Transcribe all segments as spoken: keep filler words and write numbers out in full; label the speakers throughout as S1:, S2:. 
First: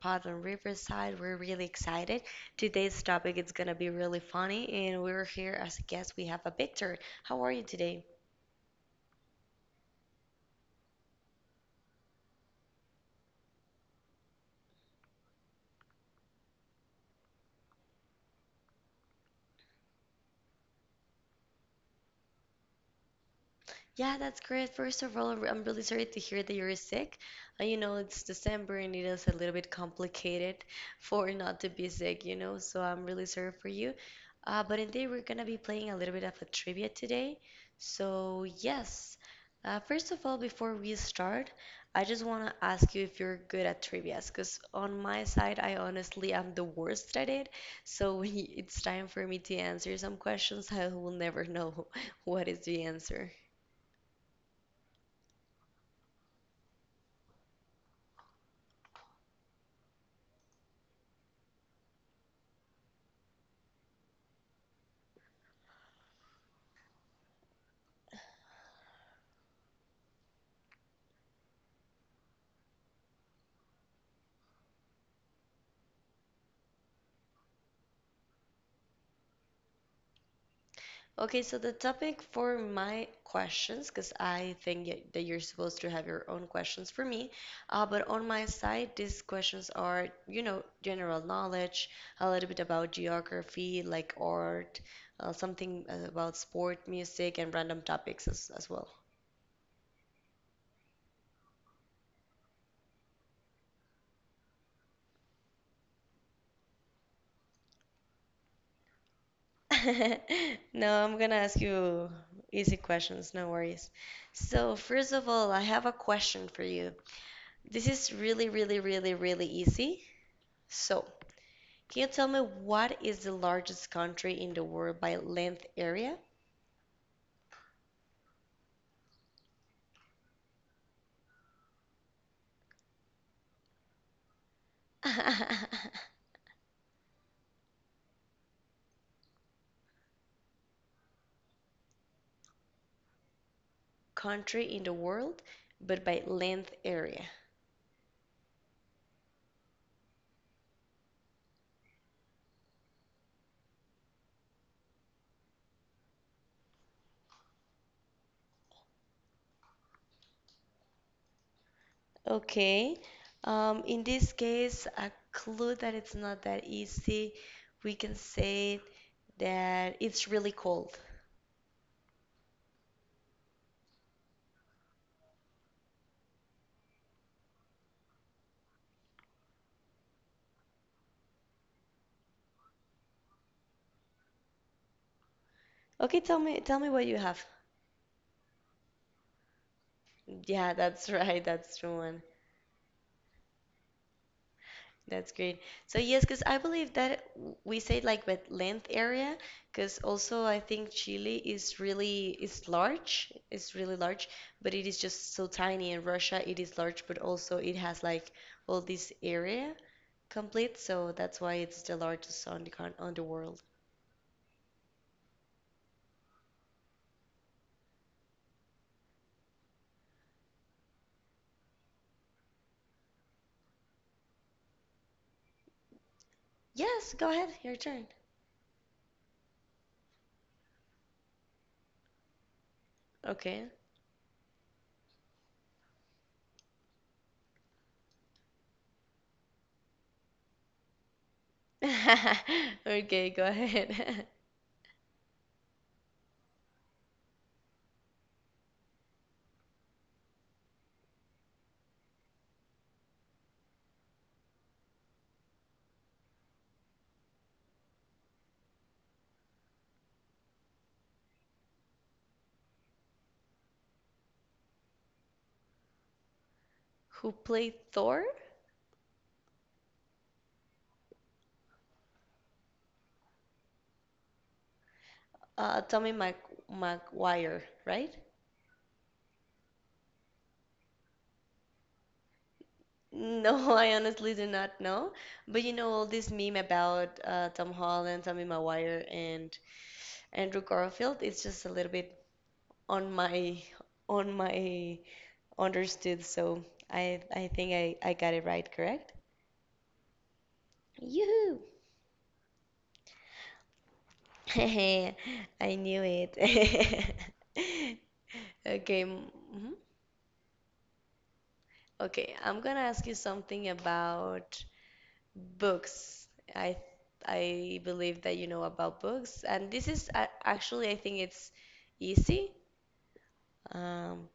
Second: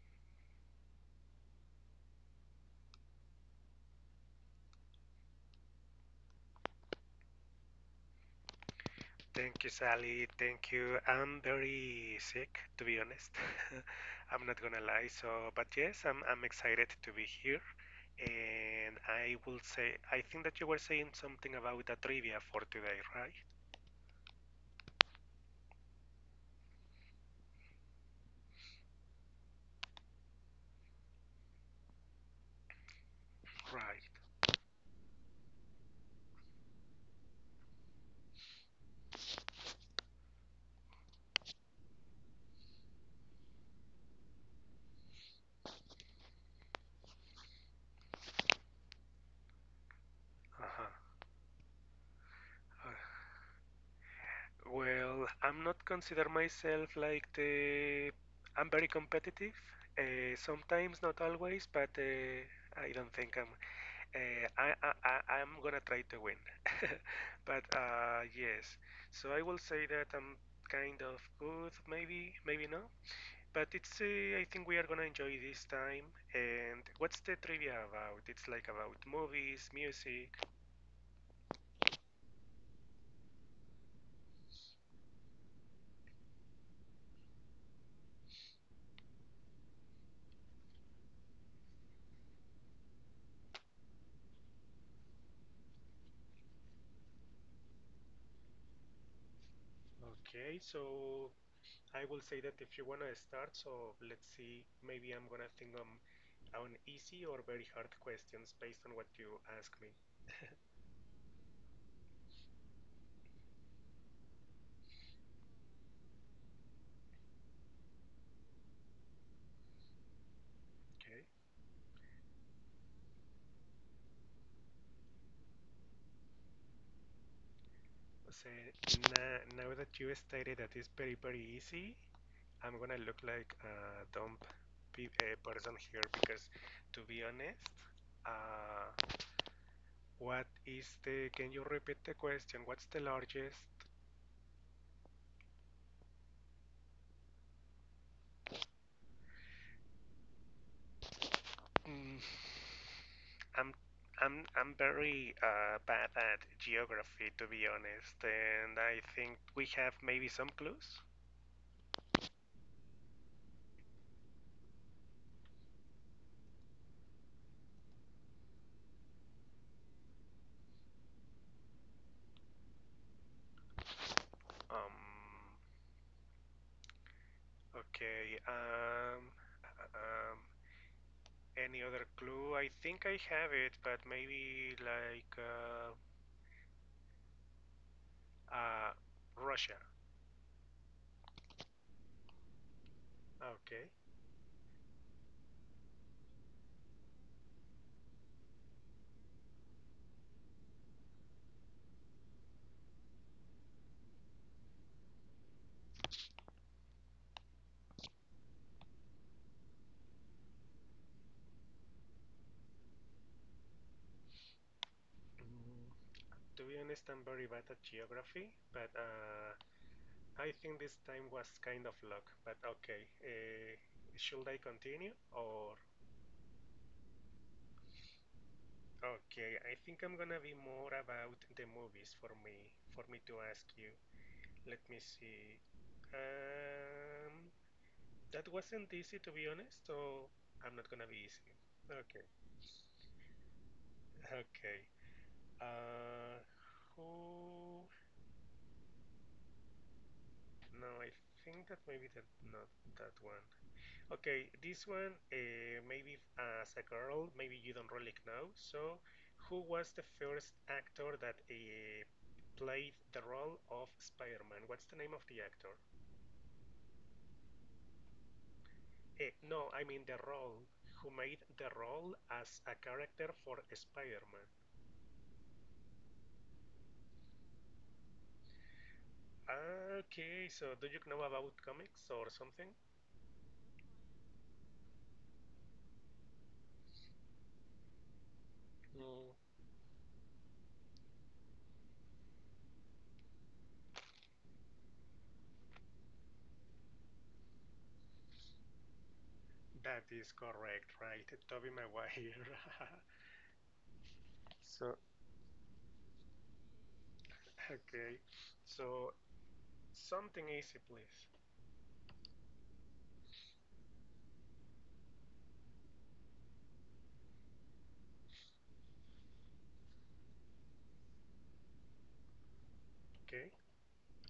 S1: pod on Riverside. We're really excited. Today's topic is gonna be really funny and we're here as a guest. We have a Victor. How are you today?
S2: Thank you, Sally. Thank you. I'm very sick, to be honest. I'm not gonna lie. So, but yes, I'm I'm excited to be here. And I will say, I think that you were saying something about a trivia for today, right?
S1: Yeah, that's great. First of all, I'm really sorry to hear that you're sick. Uh, you know, it's December and it is a little bit complicated for not to be sick, you know, so I'm really sorry for you.
S2: Right.
S1: Uh, but indeed, we're gonna be playing a little bit of a trivia today. So, yes, uh, first of all, before we start, I just wanna ask you if you're good at trivias, because on my side, I honestly am the worst at it. So, when it's time for me to answer some questions, I
S2: Uh-huh.
S1: will never know what is the
S2: Uh,
S1: answer.
S2: Well, I'm not consider myself like the. I'm very competitive. Uh, sometimes, not always, but uh, I don't think I'm. Uh, I, I, I- I'm gonna try to win. But uh, yes, so I will say that I'm kind of good, maybe, maybe not. But it's, uh, I think we are gonna enjoy this time. And what's the trivia about? It's like about movies, music.
S1: Okay, so the topic for my questions, because I think y- that you're supposed to have your own questions for me, uh, but on my side, these questions are, you know, general knowledge, a little bit about geography, like art, uh, something uh, about sport, music, and random topics as, as well.
S2: Okay, so I will say that if you wanna start, so let's see, maybe I'm gonna think on, on easy or very hard questions based on what you ask me.
S1: No, I'm gonna ask you easy questions, no worries. So, first of all, I have a question for you. This is really, really, really, really easy. So, can you tell me what is the largest country in the world by length area?
S2: So now, now that you stated that it's very, very easy, I'm gonna look like a dumb pe- uh, person here because, to be honest, uh, what is the? Can you repeat the question? What's the largest?
S1: Country in the world, but by length area.
S2: Mm, I'm I'm I'm very uh, bad at geography, to be honest, and I think we have maybe some clues.
S1: Okay. Um, in this case, a clue that it's not that easy, we can say that it's really cold.
S2: Um, okay. Um, uh, um, Any other clue? I think I have it, but maybe like uh,
S1: Okay, tell me, tell me what you have.
S2: uh, Russia.
S1: Yeah, that's right. That's the one.
S2: Okay.
S1: That's great. So yes, because I believe that w- we say like with length area, because also I think Chile is really is large, it's really large, but it is just so tiny. And Russia, it is large, but also it has like all this area complete, so that's why it's the largest on the con on the world.
S2: Mm, To be honest, I'm very bad at geography, but uh, I think this time was kind of luck. But okay, uh, should I continue or?
S1: Yes, go ahead, your turn.
S2: Okay, I think I'm gonna be more about the movies for me for me to ask
S1: Okay.
S2: you. Let me see. Um, that wasn't easy to be honest, so I'm not gonna be easy. Okay.
S1: Okay, go ahead.
S2: Okay. Uh, who? No, I think that maybe that not that one. Okay, this one uh, maybe as a girl, maybe you don't really know. So, who was the first actor that uh, played the role of Spider-Man? What's the name of the actor?
S1: Who played Thor?
S2: Eh, no, I mean the role. Who made the role as a character for Spider-Man?
S1: Uh, Tommy Mac Maguire, right?
S2: Okay, so do you know about comics or something?
S1: No, I honestly do not know. But you know all this meme about uh, Tom Holland, Tommy Maguire,
S2: No.
S1: and Andrew Garfield. It's just a little bit on my on my understood. So I I think I I got it right. Correct?
S2: That is correct, right?
S1: Yoo-hoo!
S2: Toby Maguire. So,
S1: I knew it.
S2: okay.
S1: Okay.
S2: So,
S1: mm, mhm.
S2: something easy, please.
S1: Okay. I'm gonna ask you something about books. I I believe that you know about books, and this is a- actually I think it's easy.
S2: Okay.
S1: Um,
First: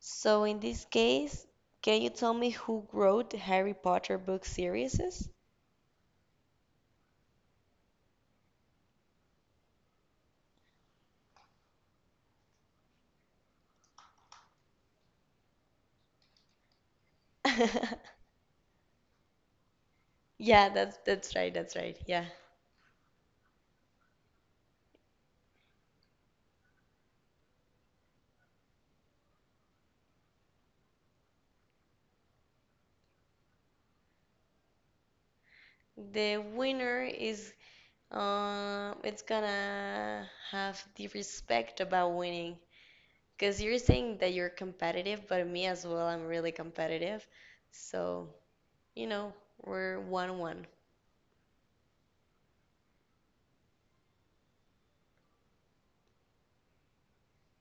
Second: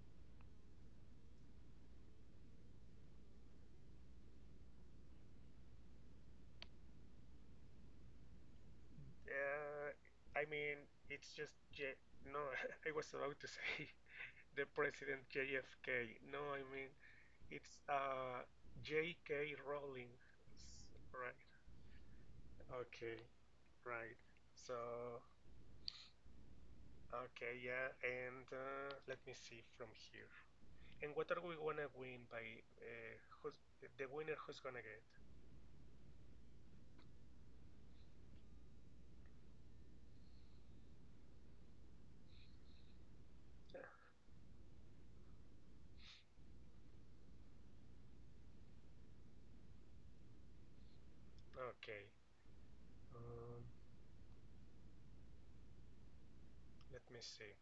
S1: so in this case, can you tell me who wrote the Harry Potter book series?
S2: Uh, I mean, it's just J. No, I was about to say the president J F K. No, I mean it's uh J K. Rowling.
S1: Yeah, that's that's
S2: Right.
S1: right, that's right. Yeah.
S2: Okay. Right. So, okay, yeah, and uh, let me see from here. And what are we gonna win by uh, who's the winner? Who's gonna get?
S1: The winner is um it's gonna have the respect about winning. 'Cause you're
S2: Yeah,
S1: saying that you're competitive, but me as well, I'm really competitive. So you know, we're one one.
S2: okay. Um, Let me see.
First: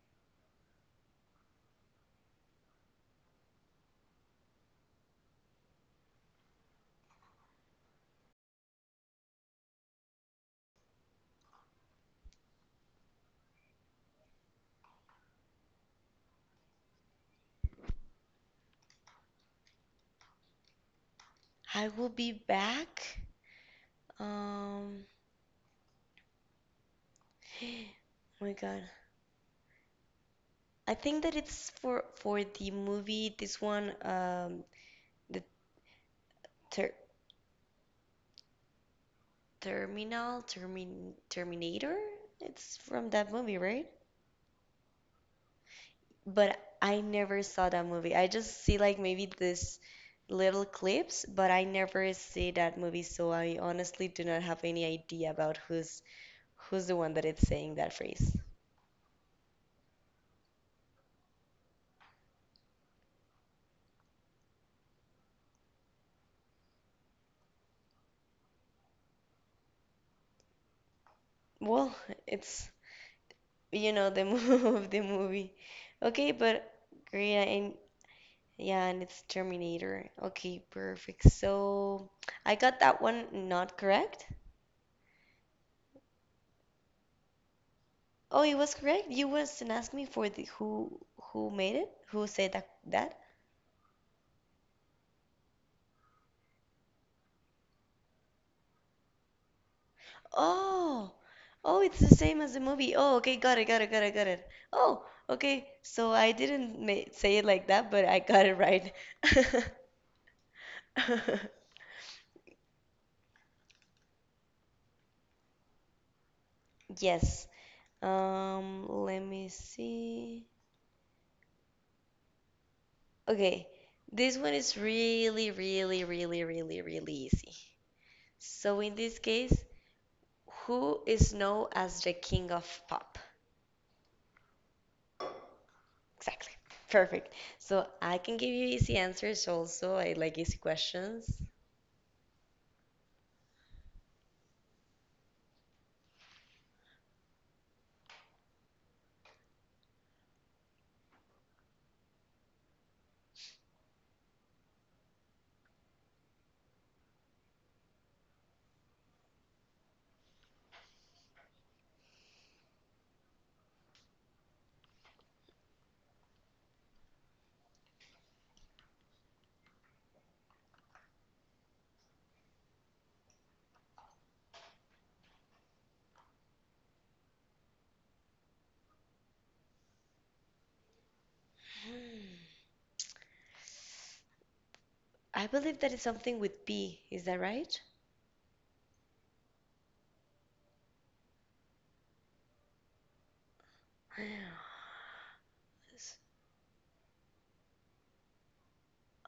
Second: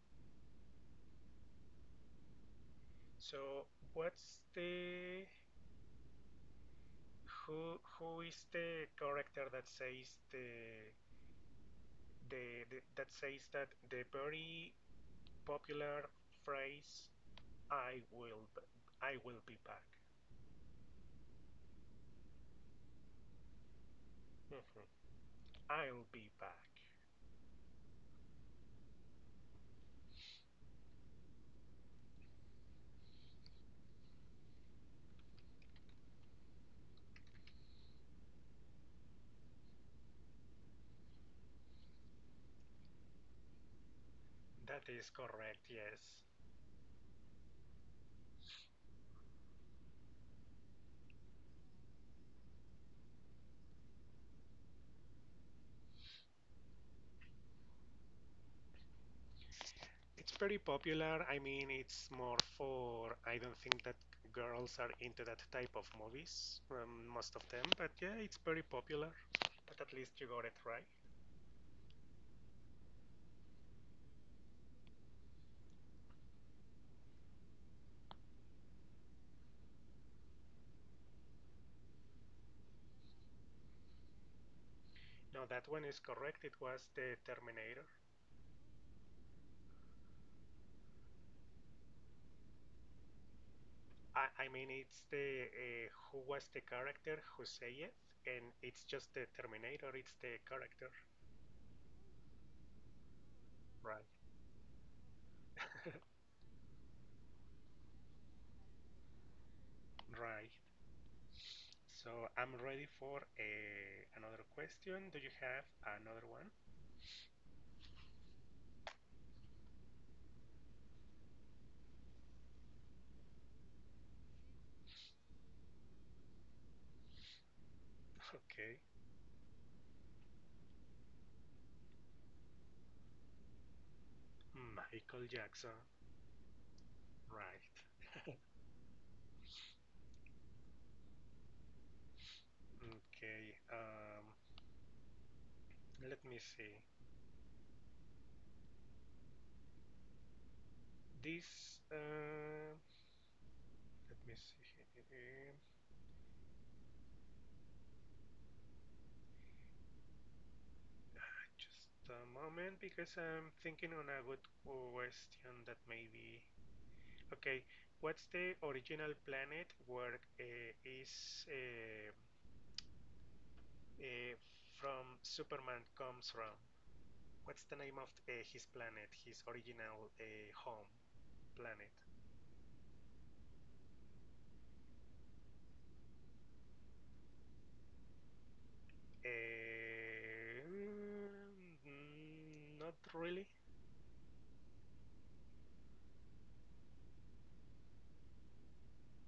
S2: So what's the who who is the character that says the the, the that says that the very popular phrase I will I will be back
S1: I will be back.
S2: hmm
S1: Um,
S2: I will be back. Mhm. I'll be back.
S1: oh my God. I think that it's for for the movie this one um the ter Terminal Termin Terminator. It's from that movie, right?
S2: That is correct. Yes.
S1: But I never saw that movie. I just see like maybe this little clips, but I never see that movie, so I honestly do not have any idea about who's who's the one that is saying that phrase.
S2: It's very popular. I mean, it's more for, I don't think that girls are into that type of movies, um, most of them, but yeah, it's very popular. But at least you got it right.
S1: Well, it's you know the move of the movie. Okay, but great, and yeah, and it's Terminator. Okay, perfect. So I got that one not correct.
S2: No, that one is correct. It was the Terminator.
S1: Oh, it was correct. You was not ask me for the who who made it, who said that that.
S2: I, I mean, it's the uh, who was the character who say it, and it's just the Terminator. It's the character.
S1: Oh, oh, it's the same as the movie. Oh, okay, got it, got it,
S2: Right,
S1: got it, got it. Oh, okay. So I didn't ma say it like that, but I got it right.
S2: right. So I'm ready for uh, another question. Do you have another one?
S1: Yes. Um, let me see. Okay, this one is really, really, really, really, really easy. So in
S2: Okay.
S1: this case, who is known as the king of pop?
S2: Michael Jackson.
S1: Exactly. Perfect.
S2: Right.
S1: So I can give you easy answers also. I like easy questions.
S2: Okay. Um, let me see. This. Uh, let me see. Just a moment, because I'm thinking on a good question that maybe. Okay. What's the original planet where uh, is uh, uh, from Superman comes from? What's the name of uh, his planet? His original uh, home planet.
S1: Hmm. I believe that is something with P. Is that right?
S2: Um, mm, Not really.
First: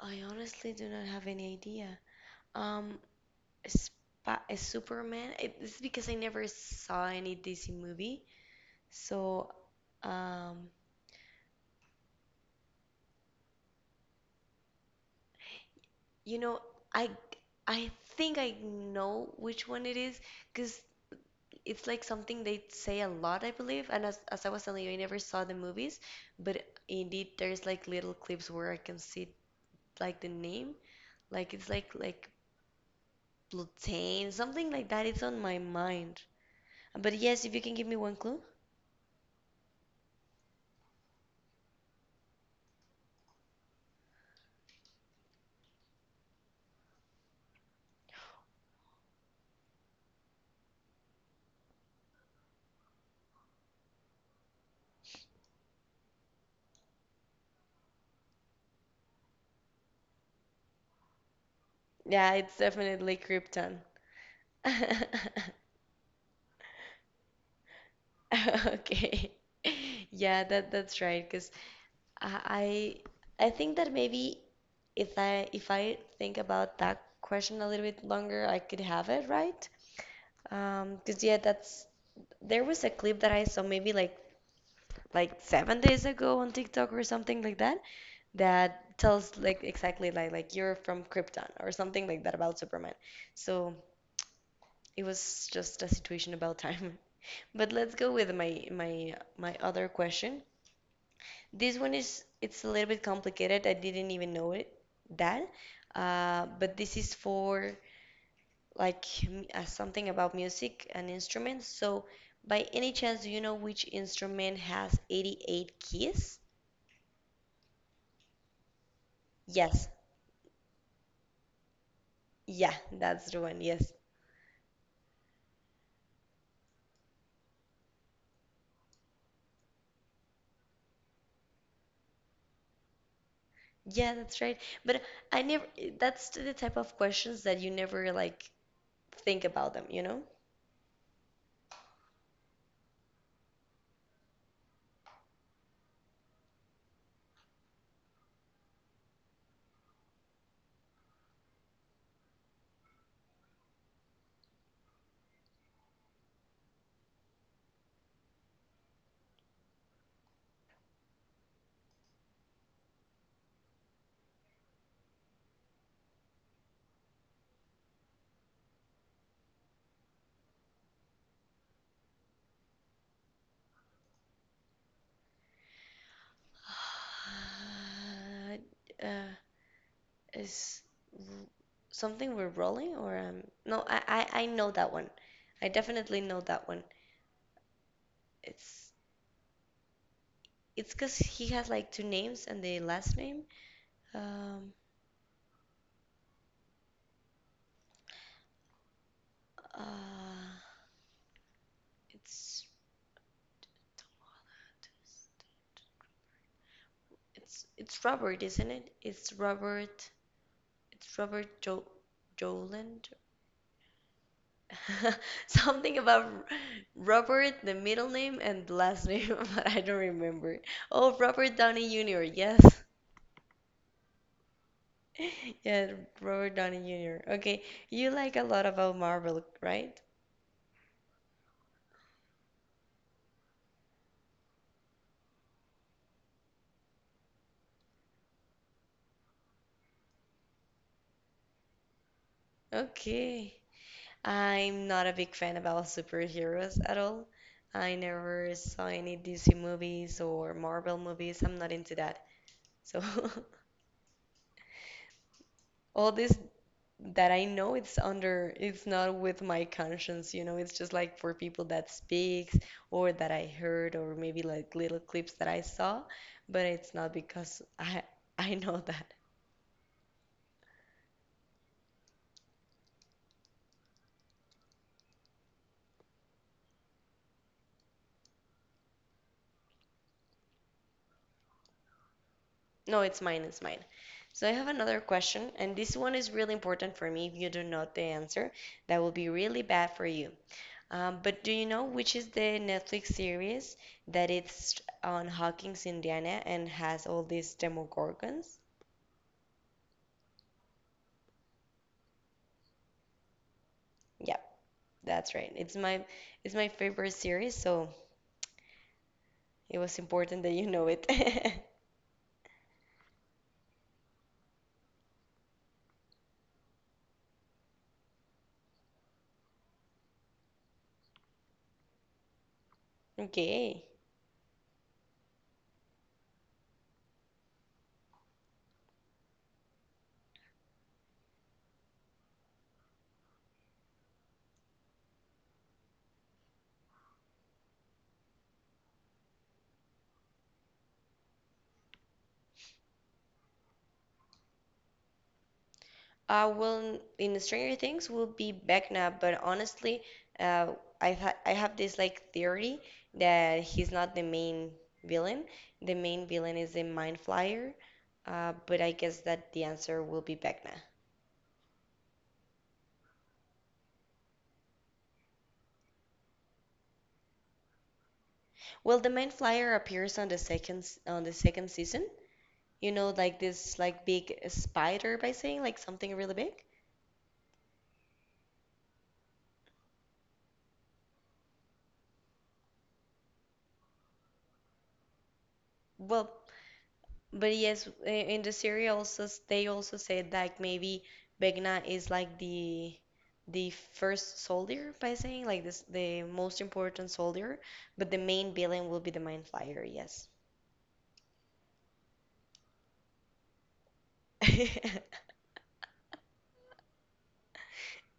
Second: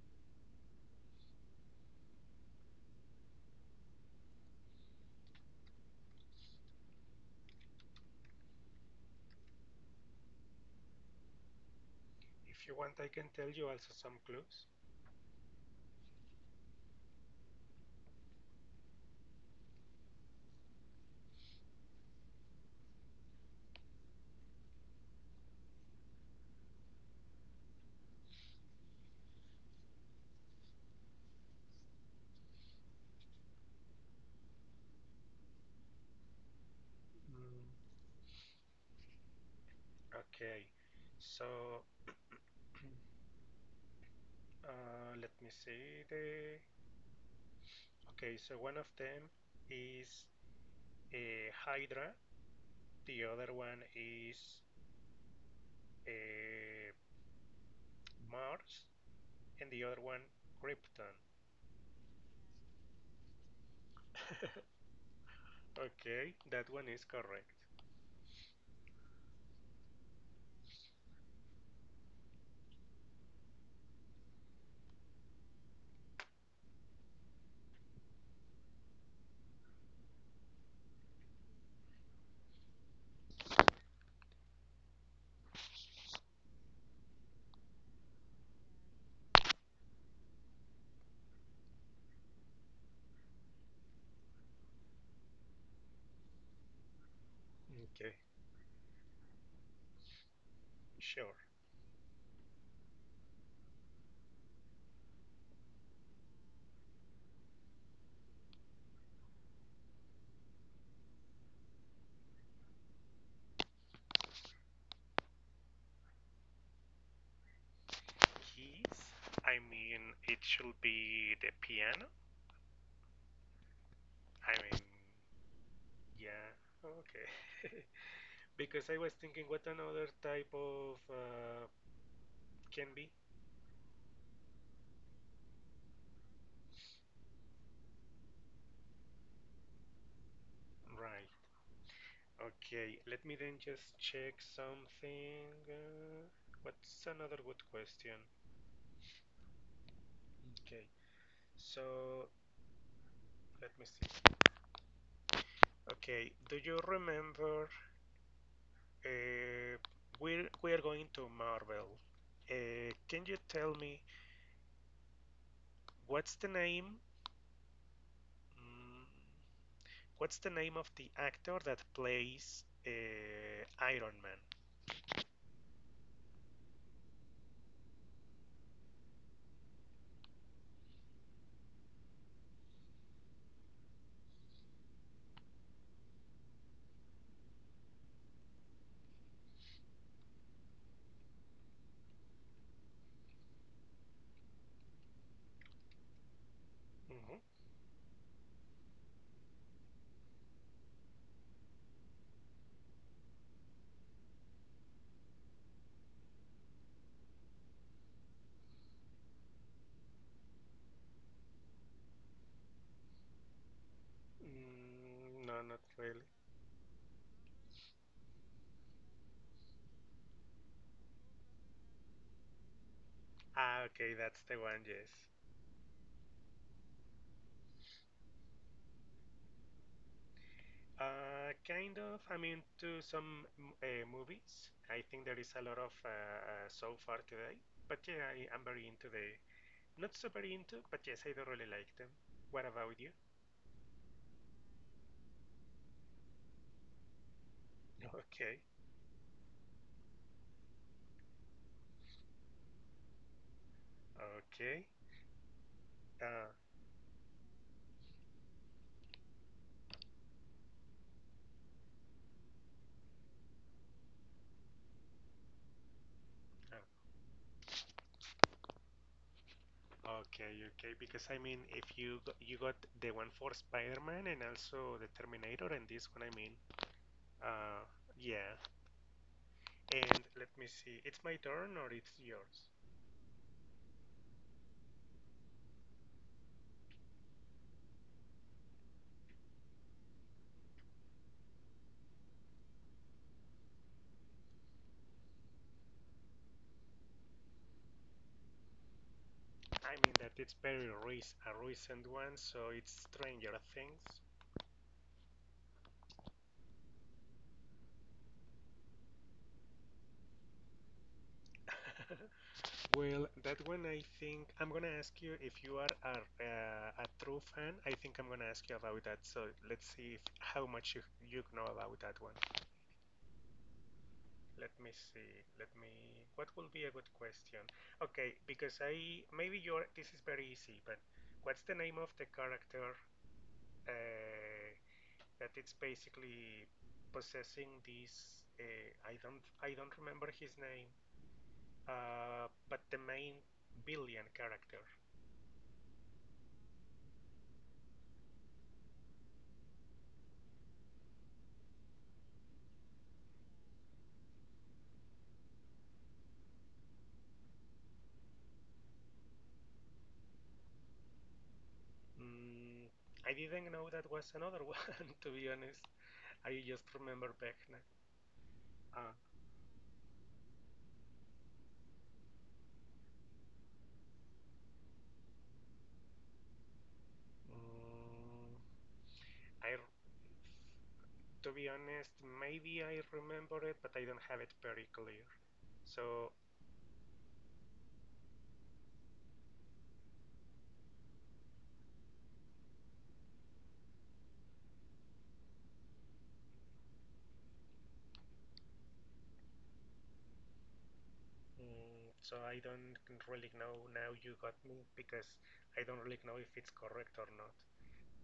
S1: I honestly do not have any idea. Um, Spa Superman. It's because I never saw any D C movie. So, um,
S2: If you want, I can tell you also some clues.
S1: you know, I I think I know which one it is because it's like something they say a lot, I believe. And as, as I was telling you, I never saw the movies, but indeed there's like little clips where I can see like the name, like it's like like Blutane, something like that. It's on my mind. But yes, if
S2: Mm,
S1: you can give me one clue.
S2: okay, so uh, let me see the. Okay, so one of them is uh, Hydra, the other one is uh, Mars, and the other one Krypton.
S1: Yeah, it's definitely Krypton.
S2: Okay, that one is correct.
S1: Okay. Yeah, that that's right, 'cause I I think that maybe if I if I think about that question a little bit longer, I could have it right. Um, 'cause yeah, that's there was a clip that I saw maybe like like seven days ago on TikTok or something like that that tells like exactly like like you're from Krypton or something like that about Superman. So it was just a situation about time. But let's
S2: Okay,
S1: go with my my my other question.
S2: sure.
S1: This one is it's a little bit complicated. I didn't even know it that. Uh, but this is for like m- uh, something about music and instruments. So by any chance, do you know which instrument has eighty-eight keys?
S2: Keys. I
S1: Yes.
S2: mean, it should be the piano.
S1: Yeah, that's the one. Yes.
S2: I mean, yeah, okay. Because I was thinking what another type of uh, can be.
S1: Yeah, that's right. But I never that's the type of questions that you never like think about them, you know?
S2: Right. Okay. Let me then just check something. Uh, what's another good question? Okay. So let me see. Okay. Do you remember? Uh, we're we're going to Marvel. Uh, can you tell me what's the name? Mm, What's the name of the actor that plays uh, Iron Man?
S1: Uh, Is r- something we're rolling or um no, I, I I know that one. I definitely know that one. It's it's 'cause he has like two names and the last name. Um
S2: Mhm.
S1: uh it's it's it's Robert, isn't it? It's Robert it's Robert Jo Joland.
S2: Mm, no, not
S1: Something
S2: really.
S1: about R- Robert, the middle name and the last name, but I don't remember. Oh, Robert Downey Junior Yes.
S2: Ah, okay, that's the one, yes.
S1: Yeah, Robert Downey Junior Okay, you like a lot about Marvel, right?
S2: Uh, kind of, I mean, to some uh, movies. I think there is a lot of uh, uh, so far today. But yeah, I am very into the. Not super into, but yes, I do really like them. What about you?
S1: Okay. I'm not a big fan about superheroes at all. I
S2: No.
S1: never
S2: Okay,
S1: saw any D C movies or Marvel movies. I'm not into that. So
S2: okay.
S1: all this that I know it's under it's not with my conscience, you know, it's just like for people that speaks or that I heard or maybe like little clips that I saw, but
S2: Uh,
S1: it's not because I I know that.
S2: Okay, okay, because I mean, if you g- you got the one for Spider-Man and also the Terminator and this one, I mean, uh, yeah. And let me see, it's my turn or it's yours?
S1: No, it's mine, it's mine. So I have another question, and this one is really important for me. If you don't know the answer, that will be really bad for you. Um, but do you know which is the Netflix series that it's on Hawkins, Indiana, and has all these Demogorgons?
S2: I mean that it's very rec- a recent one, so it's Stranger Things.
S1: Yeah, that's right. It's my it's my favorite series, so it was important that you know it.
S2: Well, that one I think I'm gonna ask you if you are a, uh, a true fan. I think I'm gonna ask you about that. So let's see if, how much you you know about that one.
S1: Okay.
S2: Let me see. Let me. What will be a good question? Okay, because I maybe you're. This is very easy, but what's the name of the character uh, that it's basically possessing this? Uh, I don't. I don't remember his name. Uh, but the main billion character.
S1: Uh, well, in Stranger Things will be Vecna, but honestly, uh, i ha I have this like theory that he's not the main villain. The main villain is the Mind Flyer, uh, but I guess that the answer will be Vecna.
S2: Mm, I didn't know that was another one. To be honest, I just remember Vecna.
S1: Well,
S2: Uh,
S1: the Mind Flyer appears on the second s- on the second season. You know, like this like big spider by saying like something really big.
S2: mm, I To be honest, maybe I remember it, but I don't have it very clear. So,
S1: Well, But yes, i- in the series also s- they also said like maybe Vecna is like the the first soldier by saying like this the most important soldier, but the main villain will be the Mind Flayer, yes.
S2: mm, so I don't really know. Now you got me because I don't really know if it's correct or not.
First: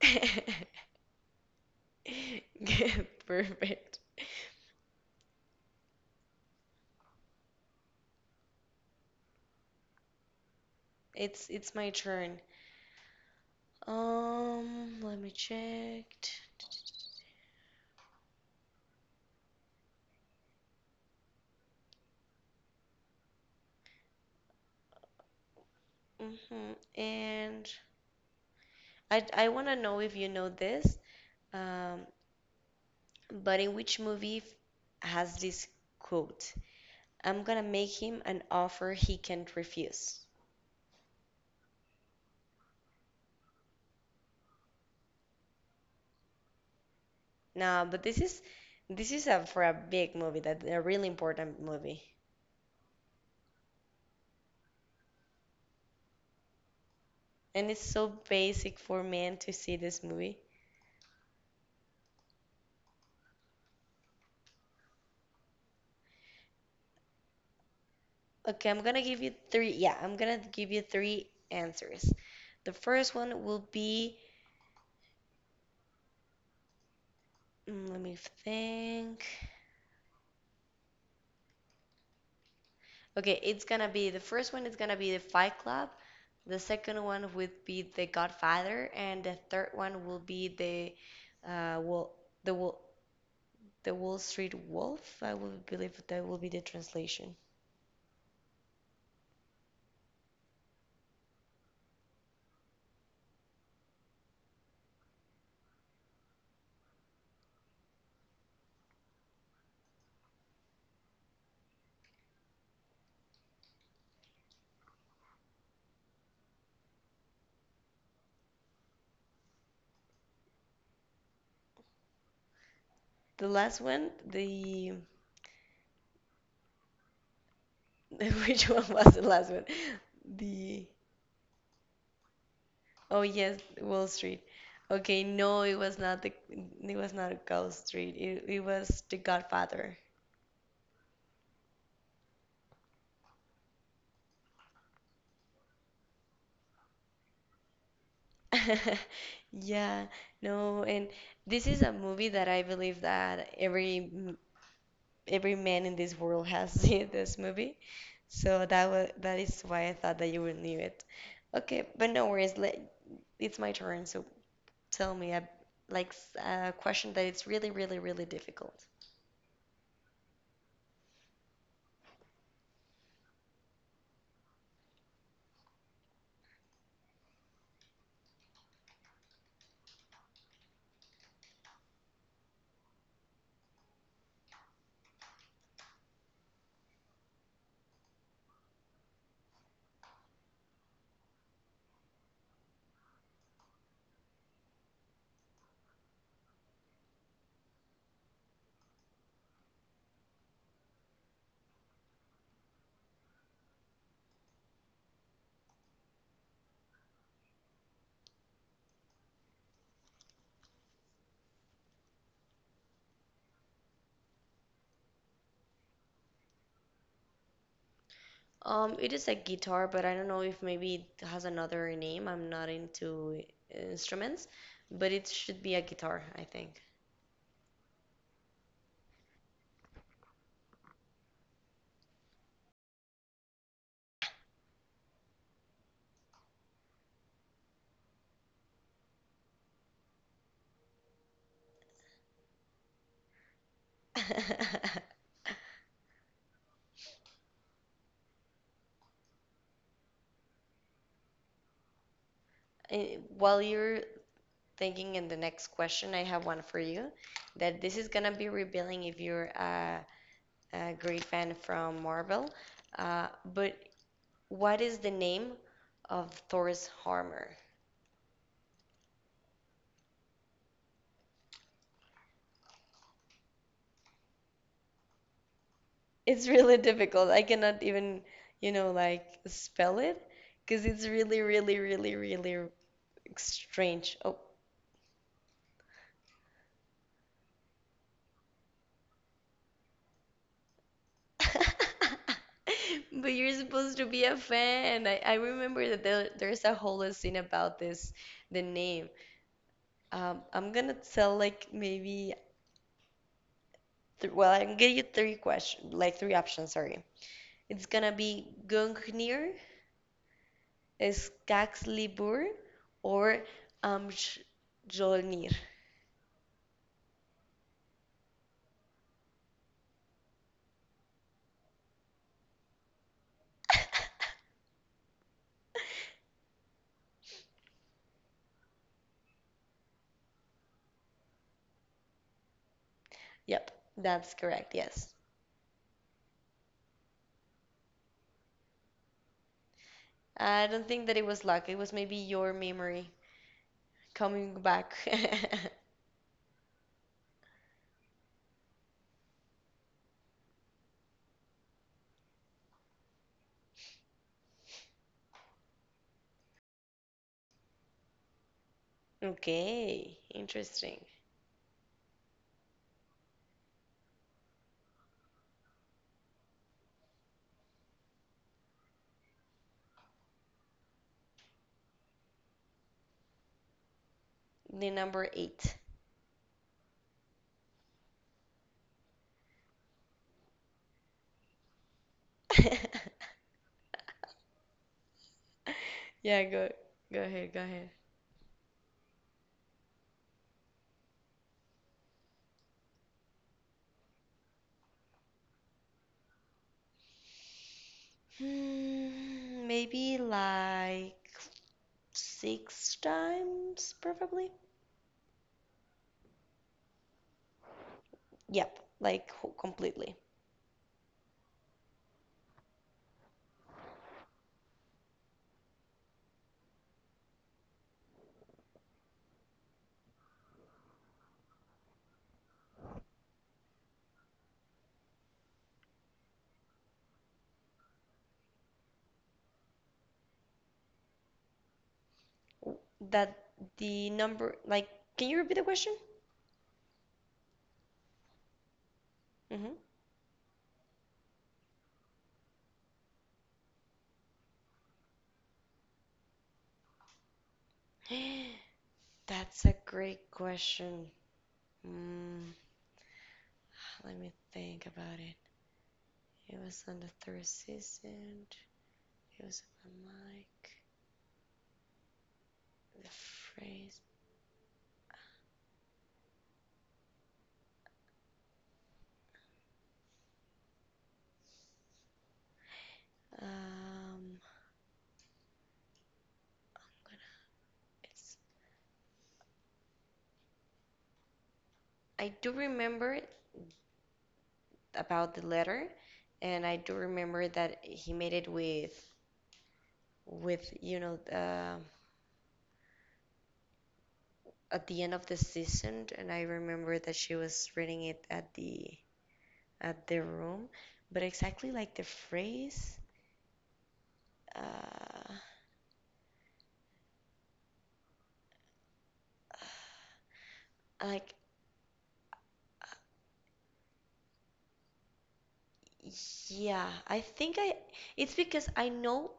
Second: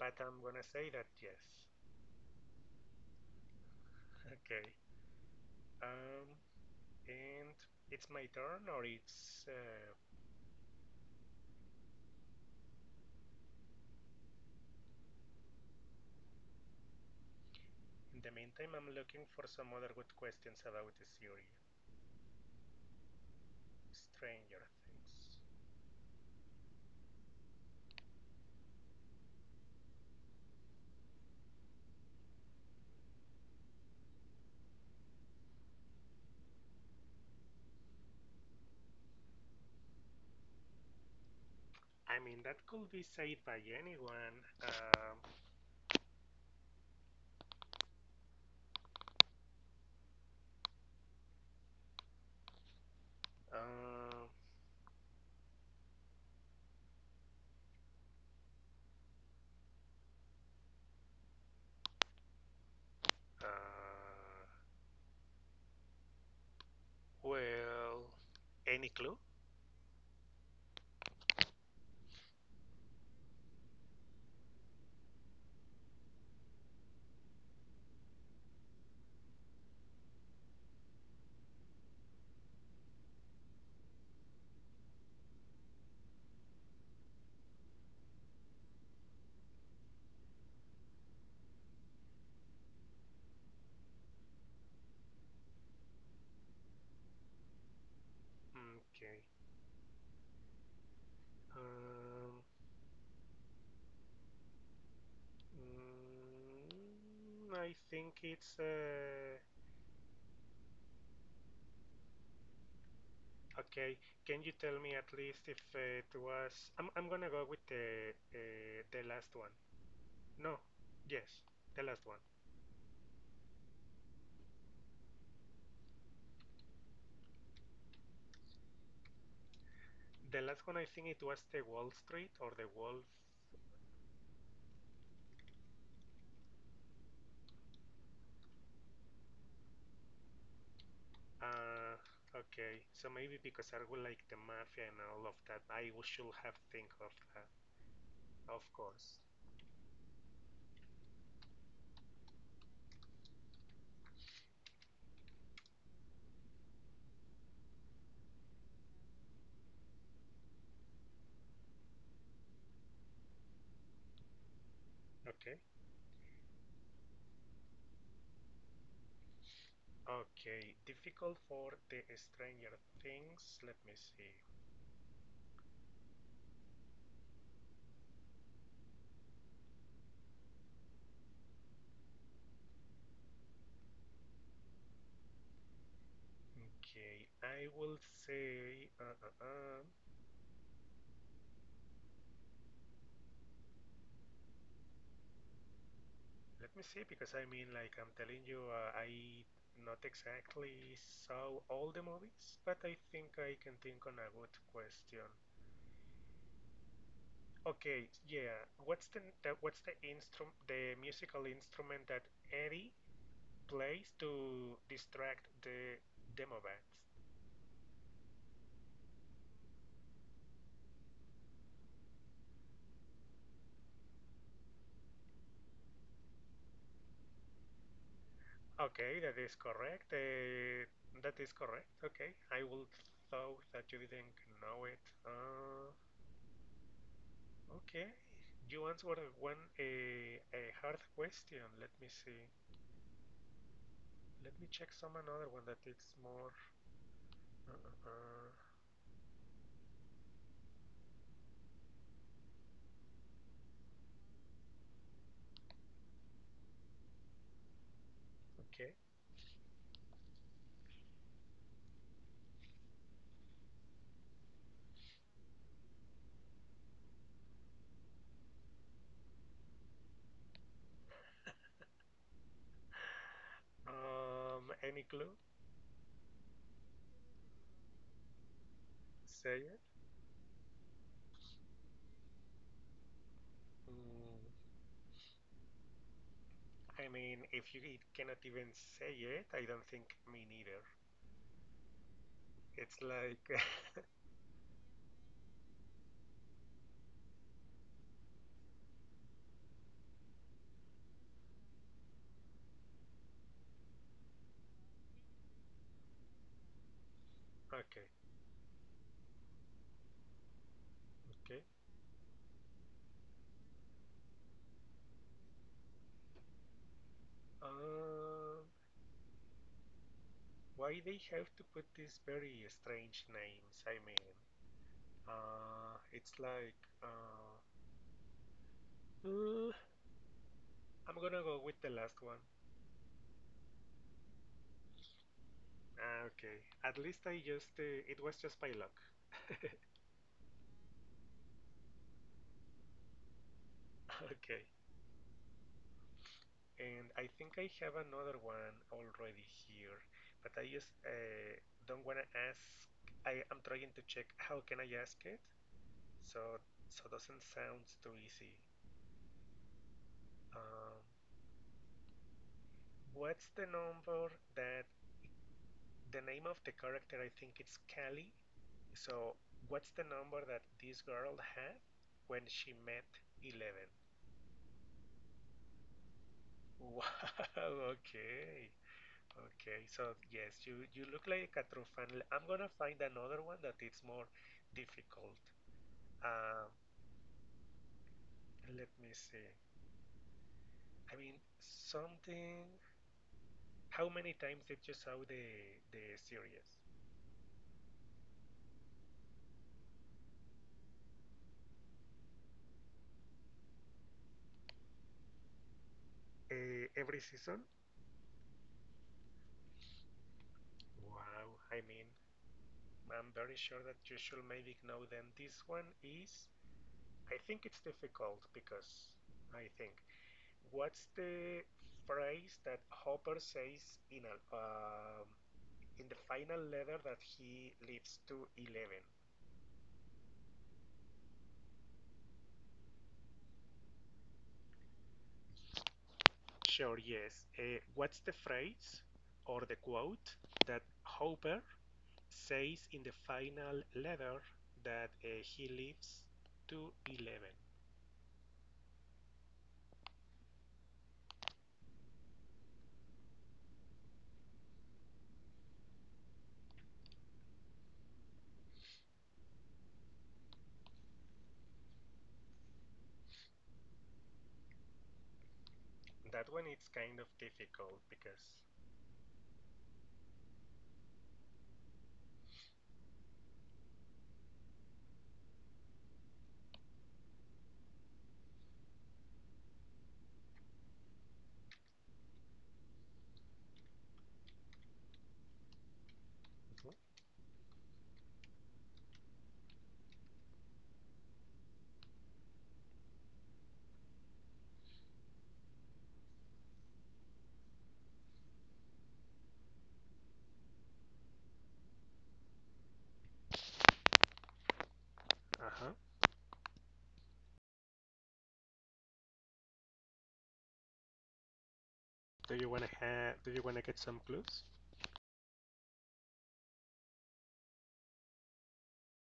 S2: But I'm gonna say that yes.
S1: Good, perfect.
S2: Okay. Um, and it's my turn, or it's. Uh,
S1: It's it's my turn. Um, let me check.
S2: in the meantime, I'm looking for some other good questions about the series. Stranger Things.
S1: Mm-hmm. And I I want to know if you know this. Um, But in which movie f- has this quote? I'm gonna make him an offer he can't refuse.
S2: I mean, that could be said by anyone. Um,
S1: Nah, but this is this is a, for a big movie that a really important movie.
S2: uh,
S1: And it's so basic for men to see this movie.
S2: uh, Well,
S1: Okay, I'm
S2: any
S1: gonna
S2: clue?
S1: give you three. Yeah, I'm gonna give you three answers. The first one will be, mm, let me think. Okay, it's gonna be the first one is gonna be the Fight Club, the second one would be the Godfather, and the third one will be the uh Wall the Wall the Wall Street Wolf. I will believe that will be the translation.
S2: Mm, Okay. Um, mm, I think it's uh, okay. Can you tell me at least if it was? I'm I'm gonna go with the uh, the last one. No, yes, the last one.
S1: The last one, the which one was the last one?
S2: The last one I
S1: The
S2: think it was the Wall Street or the Wolf.
S1: Oh yes, Wall Street. Okay, no, it was not the it was not Wall Street. It it was the Godfather.
S2: Uh, okay, so maybe because I would like the mafia and all of that, I should have think of that, of course.
S1: Yeah, no, and this is a movie that I believe that every m- every man in this world has seen this movie. So that was that is why I thought that you would knew it. Okay, but no worries. Let, it's my turn, so tell me a
S2: Okay.
S1: like s- a question that it's really, really, really difficult.
S2: Okay, difficult for the Stranger Things. Let me see. Okay, I will say. Uh, uh, uh, let me see because I mean, like I'm telling you, uh, I not exactly saw all the movies, but I think I can think on a good question. Okay, yeah. What's the, the what's the instrument, the musical instrument that Eddie plays to distract the Demovats?
S1: Um, it is a guitar, but I don't know if maybe it has another name. I'm not into uh, instruments, but it should be a guitar, I think.
S2: Okay, that is correct. Uh, that is correct. Okay, I would thought that you didn't know it. Uh, okay, you answered one a a hard question. Let me see. Let me check some another one that it's more. Uh, uh, uh,
S1: eh, while you're thinking in the next question, I have one for you that this is gonna be
S2: okay.
S1: revealing if you're a, a great fan from Marvel. Uh, but what is the name of Thor's armor?
S2: Um, any clue?
S1: It's really difficult. I cannot even, you know,
S2: Say
S1: like
S2: it.
S1: spell it because it's really, really, really, really
S2: Mm,
S1: strange. Oh.
S2: I mean, if you cannot even say it, I don't think me neither. It's
S1: But
S2: like
S1: you're supposed to be a fan. I, I remember that there, there's a whole scene about this, the name. Um, I'm gonna tell like maybe th well, I'm gonna give you three questions, like three options, sorry. It's
S2: okay,
S1: gonna be Gungnir,
S2: okay.
S1: Skakslibur, or Amjolnir.
S2: Uh, Why they have to put these very strange names? I mean, uh, it's like uh, uh, I'm gonna go with the last one.
S1: Yep, that's correct. Yes.
S2: Ah, okay, at least I just uh, it was just by luck.
S1: I don't think that it was luck. It was maybe your memory coming
S2: Okay,
S1: back.
S2: and I think I have another one already here, but I just uh, don't wanna ask. I am trying to check how can I ask it, so so doesn't sound too easy.
S1: Okay,
S2: Um,
S1: interesting.
S2: what's the number that the name of the character, I think it's Callie. So what's the number that this girl had when she met eleven?
S1: The number eight.
S2: Wow, okay. Okay, so yes, you, you look like a true fan. I'm gonna find another one that it's more difficult.
S1: Yeah, go
S2: Um,
S1: go ahead, go ahead.
S2: Let me see. I mean, something. How many times did you saw the the series?
S1: Hmm, maybe like six times, probably.
S2: Uh, every season?
S1: Yep, like ho- completely.
S2: Wow, I mean, I'm very sure that you should maybe know then this one is I think it's difficult because I think what's the phrase that Hopper says in a um in the final letter that he leaves to Eleven?
S1: That the number, like, can you repeat the question?
S2: Sure, yes. Uh, what's the phrase or
S1: Mm-hmm.
S2: the quote that Hopper says in the final letter that uh, he leaves to Eleven?
S1: That's a great question. Mm, let me think about it. It was on the third season. It was on my mic. The phrase.
S2: That one it's kind of difficult because.
S1: Um, I'm gonna it's. I do remember about the letter, and I do remember that he made it with with you know uh, at the end of the season, and I remember that she was reading it at the at the room, but exactly like the phrase, uh,
S2: Uh-huh.
S1: like
S2: Do you wanna have? Do you wanna get some clues?
S1: Yeah, I think I it's because I know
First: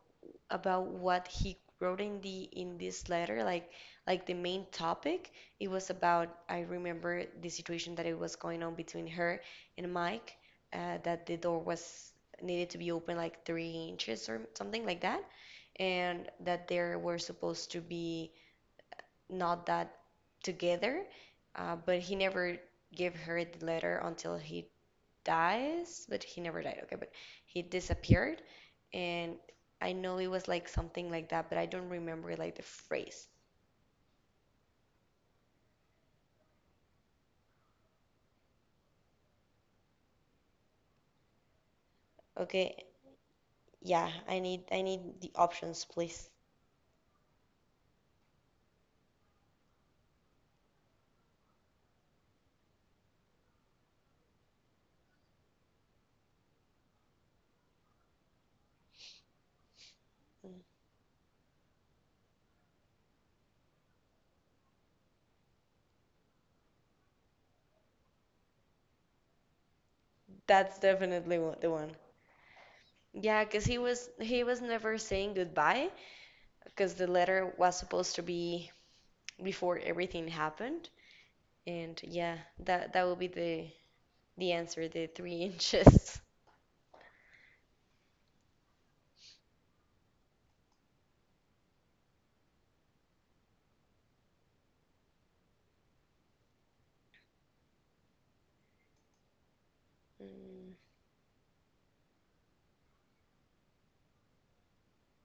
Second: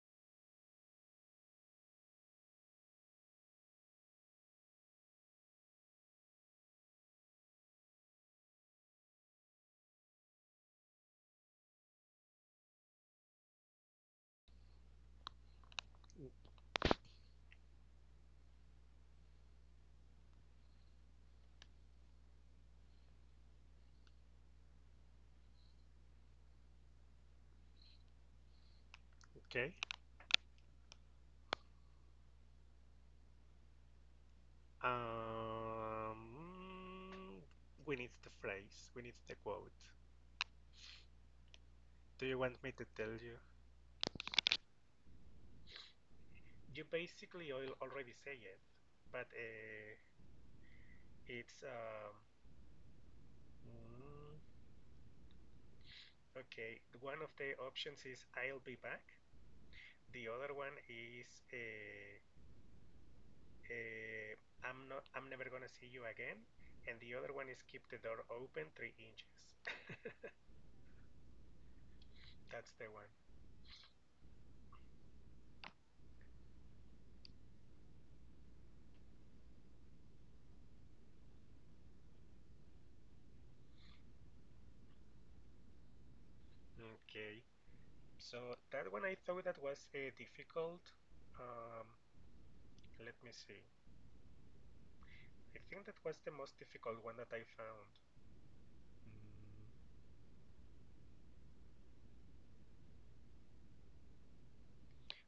S1: about what he wrote in the in this letter, like like the main topic. It was about I remember the situation that it was going on between her and Mike, uh, that the door was needed to be open like three inches or something like that, and that they were supposed to be not that together, uh, but he never gave her the letter until he dies, but he never died, okay, but he disappeared. And
S2: Okay.
S1: I know it was like something like that, but I don't remember like the phrase.
S2: Um, we need the phrase. We need the quote. Do you want me to
S1: Okay,
S2: tell you?
S1: yeah, I need I need the options, please.
S2: You basically already say it, but uh, it's um. mm, okay. One of the options is "I'll be back." The other one is uh, uh, "I'm not. I'm never gonna see you again." And the other one is "Keep the door open three inches."
S1: That's definitely one, the one.
S2: That's the one.
S1: Yeah, cause he was he was never saying goodbye, cause the letter was supposed to be before everything happened. And yeah, that that will be the the answer, the three inches.
S2: Okay. So that one I thought that was uh, difficult. Um, Let me see. I think that was the most difficult one that I found. Mm.
S1: Mm.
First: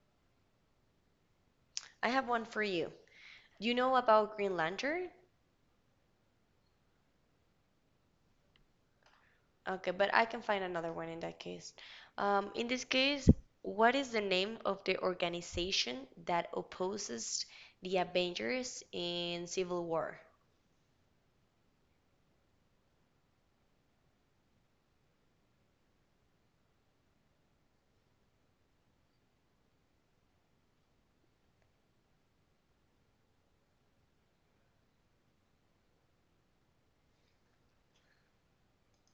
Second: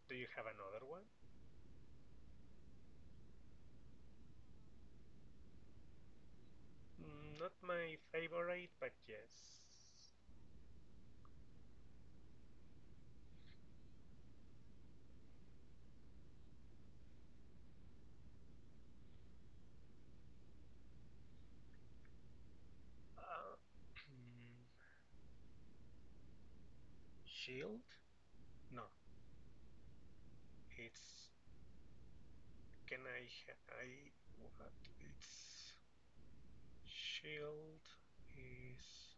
S2: Do you have another one?
S1: I have one for you. You know about Green Lantern?
S2: Mm, not my favorite, but yes.
S1: Okay, but I can find another one in that case. Um, in this case, what is the name of the organization that opposes the Avengers in Civil War?
S2: Uh, Shield? No, it's. Can I? I what? It's Shield is.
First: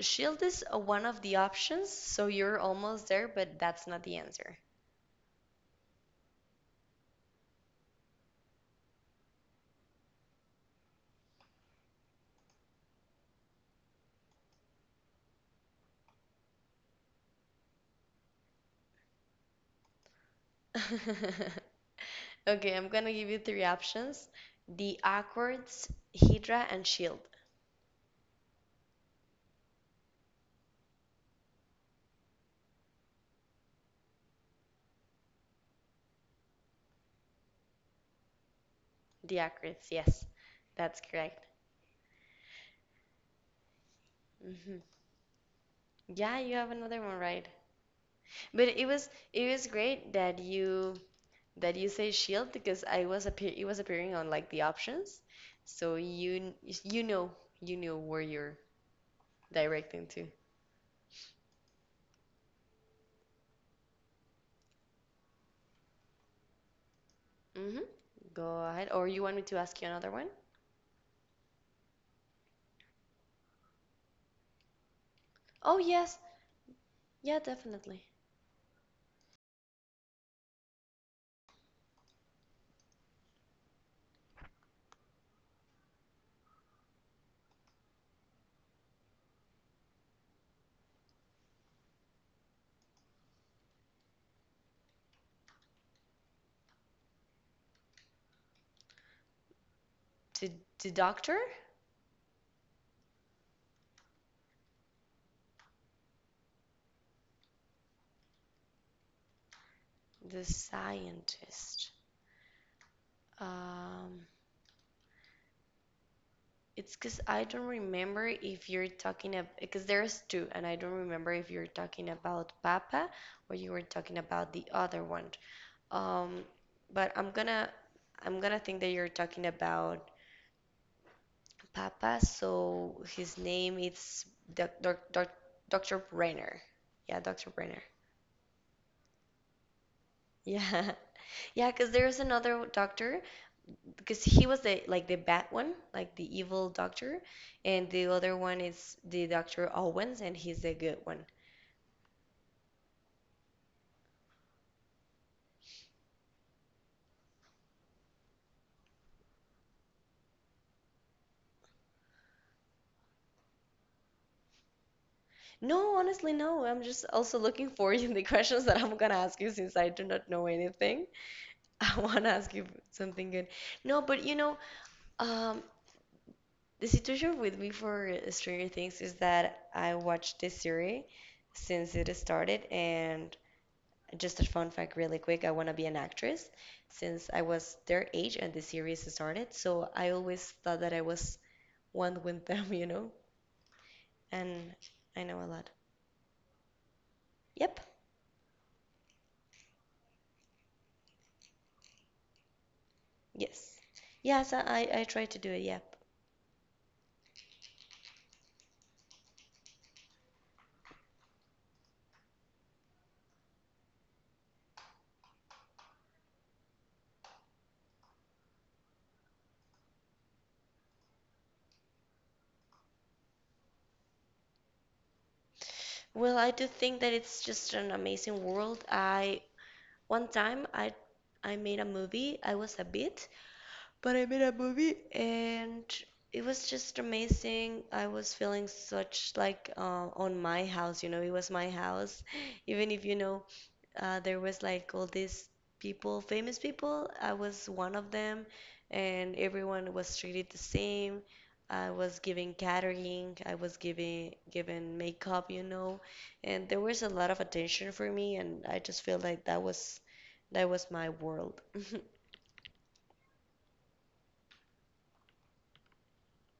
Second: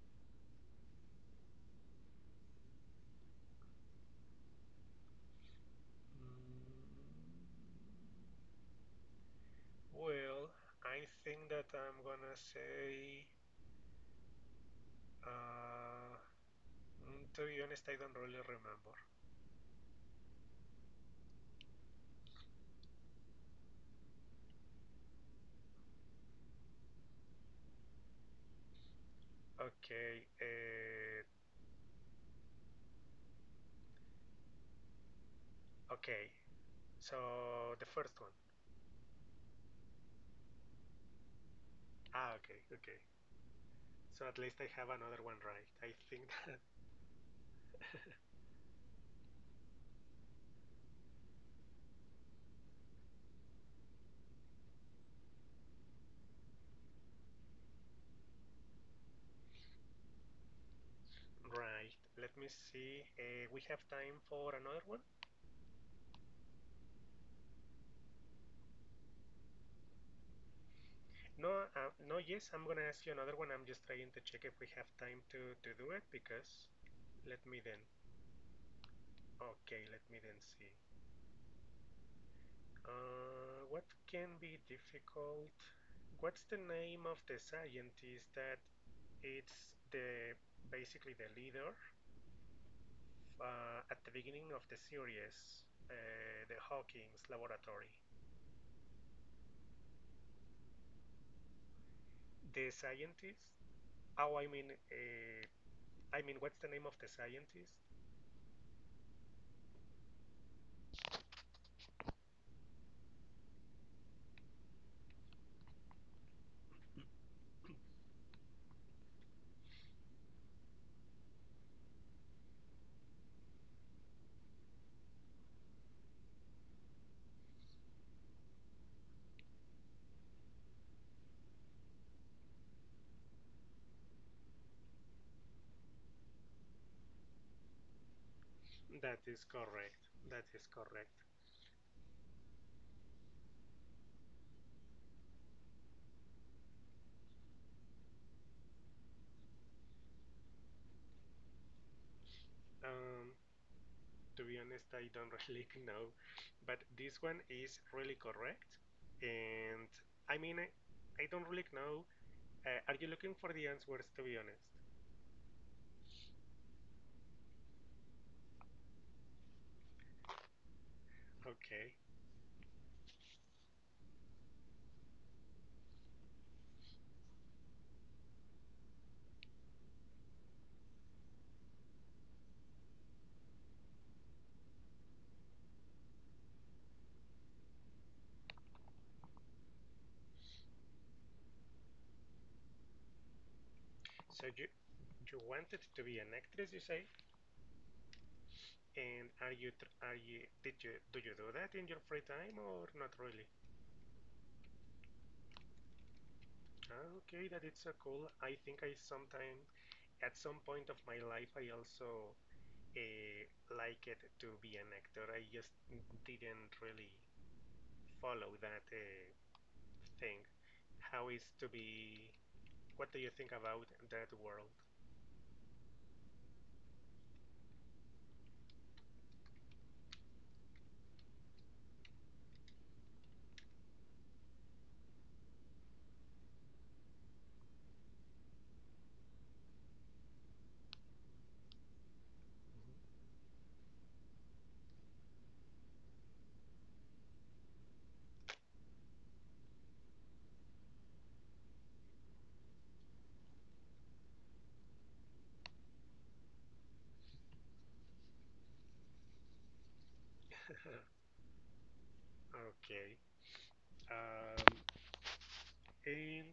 S1: Shield is uh, one of the options, so you're almost there, but that's not the answer.
S2: Mm, well, I think that I'm gonna say. Uh, mm, to be honest, I don't really remember.
S1: Okay, I'm gonna give you three options. The Accords, Hydra, and Shield.
S2: Okay, uh, okay. So the first one.
S1: The Accords, yes, that's correct.
S2: Ah, okay, okay. So at least I
S1: Hmm.
S2: have another one right, I think
S1: Yeah, you
S2: that.
S1: have another one right. But it was it was great that you that you say shield because I was appear it was appearing on like the options, so you you know you know where you're directing to.
S2: Right. Let me see. Uh, we have time for another one.
S1: Hmm. Go ahead. Or you want me to ask you another one?
S2: No, uh, no. Yes, I'm gonna ask you another one. I'm just trying to check if we have time to to
S1: Oh
S2: do it
S1: yes,
S2: because.
S1: yeah,
S2: Let me then.
S1: definitely.
S2: Okay, let me then see. Uh, what can be difficult? What's the name of the scientist that. It's the basically the leader uh, at the beginning of the series, uh, the Hawking's laboratory.
S1: To the doctor,
S2: The scientist. Oh, I mean, uh, I mean, what's the name of the scientist?
S1: the scientist. Um, it's because I don't remember if you're talking about because there's two, and I don't remember if you're talking about Papa or you were talking about the other one. Um, but I'm gonna I'm gonna think that you're talking about Papa, so his name is Doc, Doc, Doc, doctor Brenner. Yeah, doctor Brenner.
S2: That is correct. That is
S1: Yeah.
S2: correct.
S1: yeah. Because there's another doctor because he was the like the bad one, like the evil doctor, and the other one is the doctor Owens and he's the good one.
S2: Um, to be honest, I don't really know, but this one is really correct. And I mean, I, I don't really know. Uh, are you looking for the answers? To be honest.
S1: No, honestly, no. I'm just also looking for you the questions that I'm gonna ask you since I do not know anything. I
S2: Okay.
S1: wanna ask you something good. No, but you know, Um, the situation with me for Stranger Things is that I watched this series since it started, and just a fun fact, really quick, I want to be an actress since I was their age and the series started. So I always thought that I was one with them, you know,
S2: So you
S1: and I know
S2: you
S1: a lot.
S2: wanted to be an actress, you say?
S1: Yep.
S2: And are you tr- are you did you do you do that in your free time or not really?
S1: Yes. Yes, I, I I try to do it. Yep.
S2: Ah, okay, that is so cool. I think I sometime at some point of my life I also uh, liked to be an actor. I just didn't really follow that uh, thing. How is to be? What do you think about that world?
S1: Well, I do think that it's just an amazing world. I one time I I made a movie. I was a bit. But I made a movie and it was just amazing. I was feeling such like uh, on my house, you know, it was my house. Even if you know, uh, there was like all these people, famous people, I was one of them, and everyone was treated the same. I was giving catering, I was giving given makeup, you know, and there was a lot of attention for me, and I just feel like that was that was my world.
S2: Okay. Um, and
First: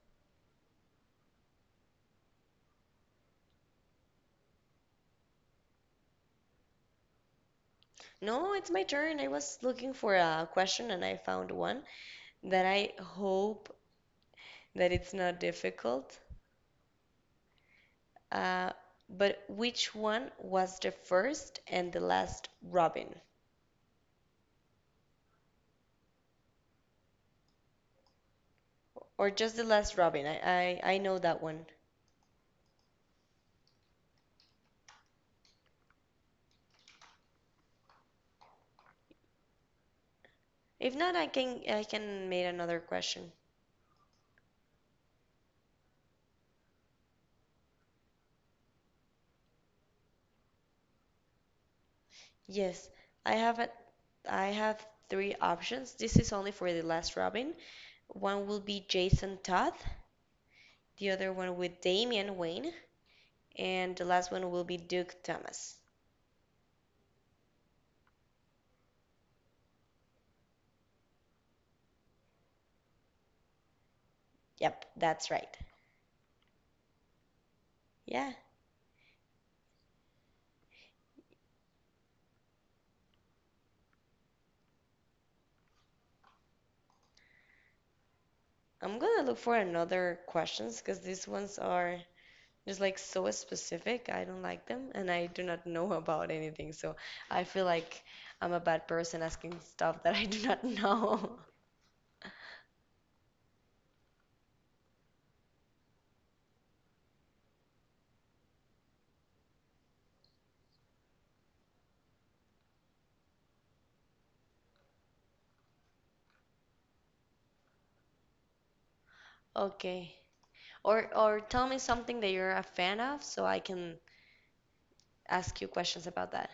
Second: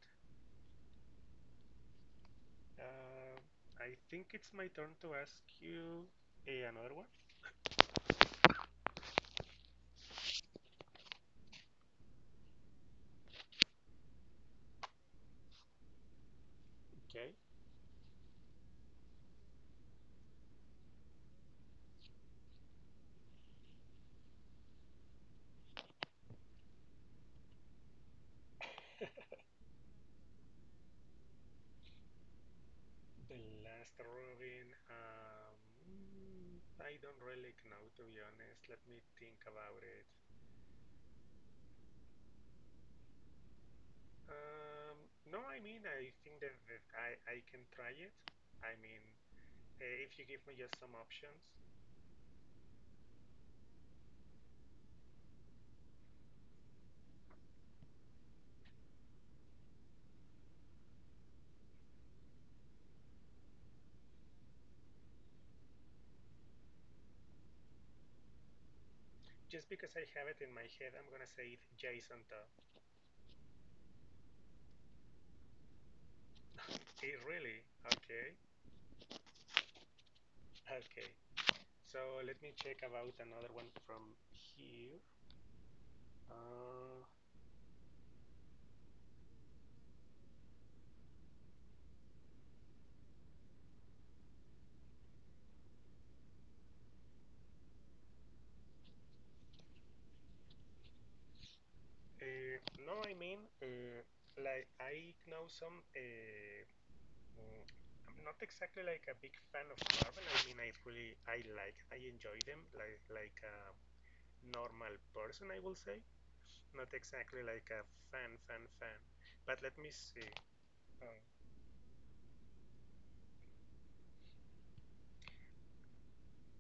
S2: Uh, I think it's my turn to ask you eh, another one.
S1: No, it's my turn. I was looking for a question and I found one that I hope that it's not difficult.
S2: Okay.
S1: Uh, but which one was the first and the last Robin? Or just the last Robin? I, I, I know that one.
S2: The last Robin. Um, mm, I don't really know, to be honest. Let me think about it.
S1: If not, I can I can make another question.
S2: Um, no, I mean, I think that, that I, I can try it. I mean, eh, if you give me just some options.
S1: Yes, I have a, I have three options. This is only for the last Robin. One will be Jason Todd, the other one with Damian Wayne, and the last one will be Duke Thomas.
S2: Just because I have it in my head, I'm gonna say it Jason Todd.
S1: Yep, that's right.
S2: Eh, really? Okay.
S1: Yeah,
S2: Okay. So let me check about another one from here. Uh,
S1: I'm gonna look for another questions because these ones are just like so specific. I don't like them and I do not know about anything. So I feel like I'm a bad person asking stuff that I do not know.
S2: Uh, no, I mean, uh, like I know some. Uh, mm, I'm not exactly like a big fan of Marvel. I mean, I really, I like, I enjoy them like like a normal person, I will say. Not exactly like a fan, fan, fan. But let me
S1: Okay.
S2: see.
S1: Or
S2: Um,
S1: or tell me something that you're a fan of so I can ask you questions about that.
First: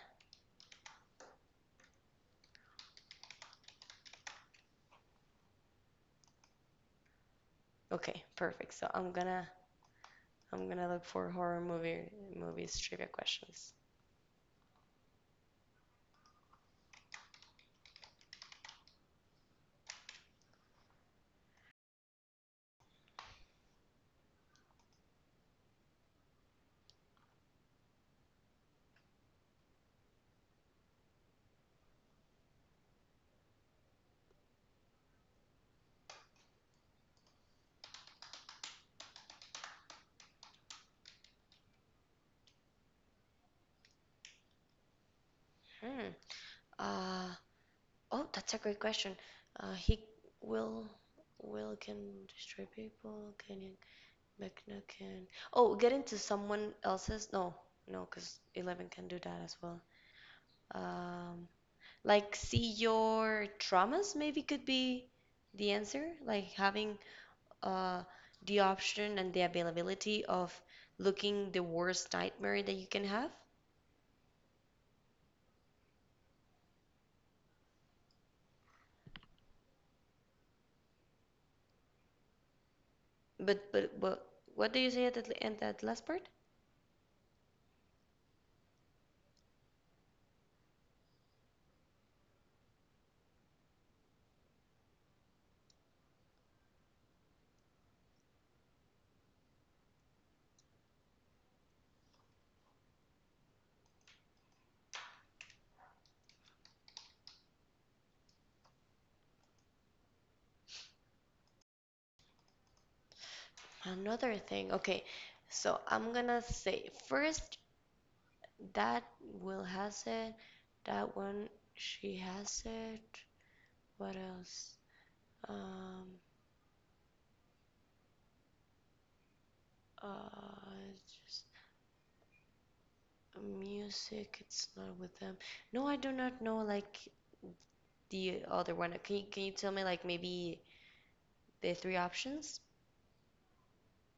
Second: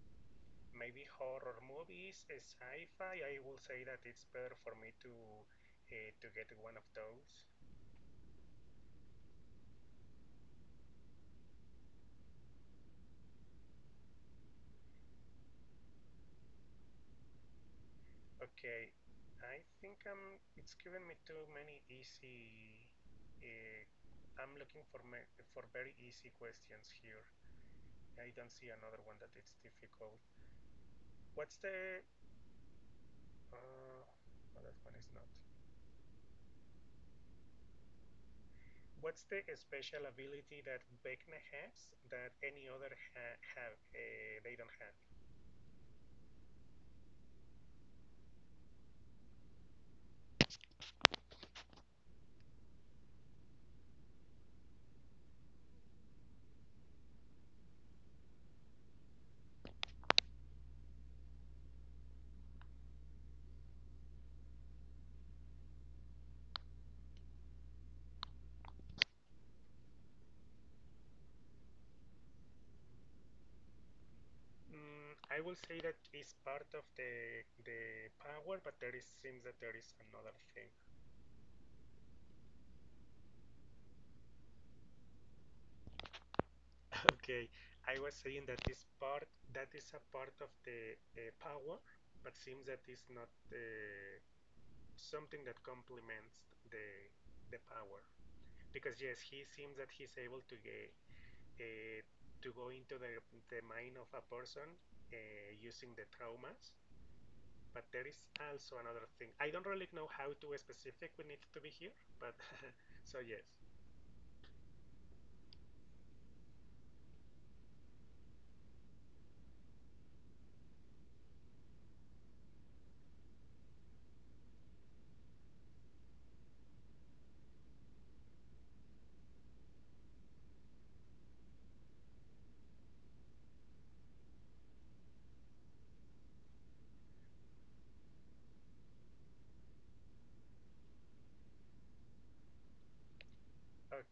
S2: Maybe horror movies, uh, sci-fi. I will say that it's better for me to uh, to get one of those.
S1: Okay, perfect. So I'm gonna I'm gonna look for horror movie movies trivia questions.
S2: Okay, I think I'm. It's given me too many easy. Uh, I'm looking for me, for very easy questions here. I don't see another one that it's difficult. What's the? Uh, no, that one is not. What's the special ability that Vecna has that any other ha- have? Uh, they don't have.
S1: Hmm. Uh, Oh, that's a great question. Uh, he will will can destroy people. Can you Mechna can oh get into someone else's no no because eleven can do that as well. Um, like see your traumas maybe could be the answer. Like having uh the option and the availability of looking the worst nightmare that you can have.
S2: Mm, I will say that is part of the the power, but there is seems that there is another thing.
S1: But but but what do you say at the at that last part?
S2: Okay, I was saying that this part that is a part of the uh, power, but seems that is not uh, something that complements the the power. Because yes, he seems that he's able to get uh, to go into the the mind of a person uh, using the traumas. But there is also another thing. I don't really know how too specific we need to be here, but so yes.
S1: Another thing. Okay, so I'm gonna say first that Will has it. That one she has it. What else? Um, uh, just music. It's not with them. No, I do not know like the other one. Can you can you tell me like maybe the three options?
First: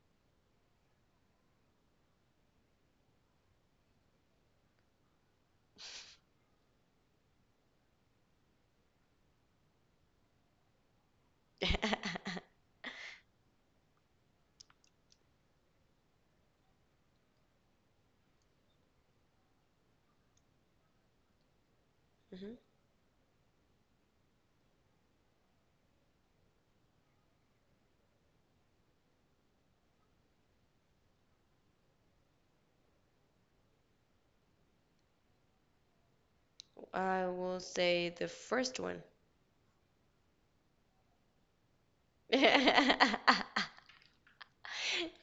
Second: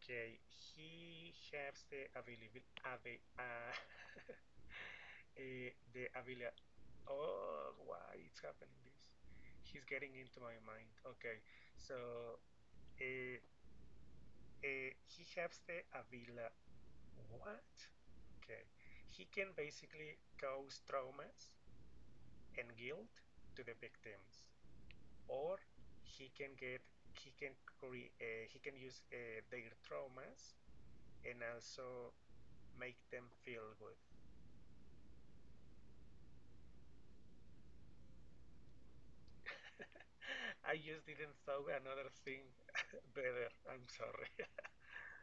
S2: Okay, he has the available ave, uh, eh, the ability. Oh, why it's happening this? He's getting into my mind. Okay, so uh, uh, he has the Avila. What? Okay, he can basically cause traumas
S1: Mhm.
S2: and guilt to the victims, or he can get he can cre- uh, he can use uh, their traumas and also make them feel good.
S1: I will say the first one.
S2: I just didn't saw another thing better. I'm sorry.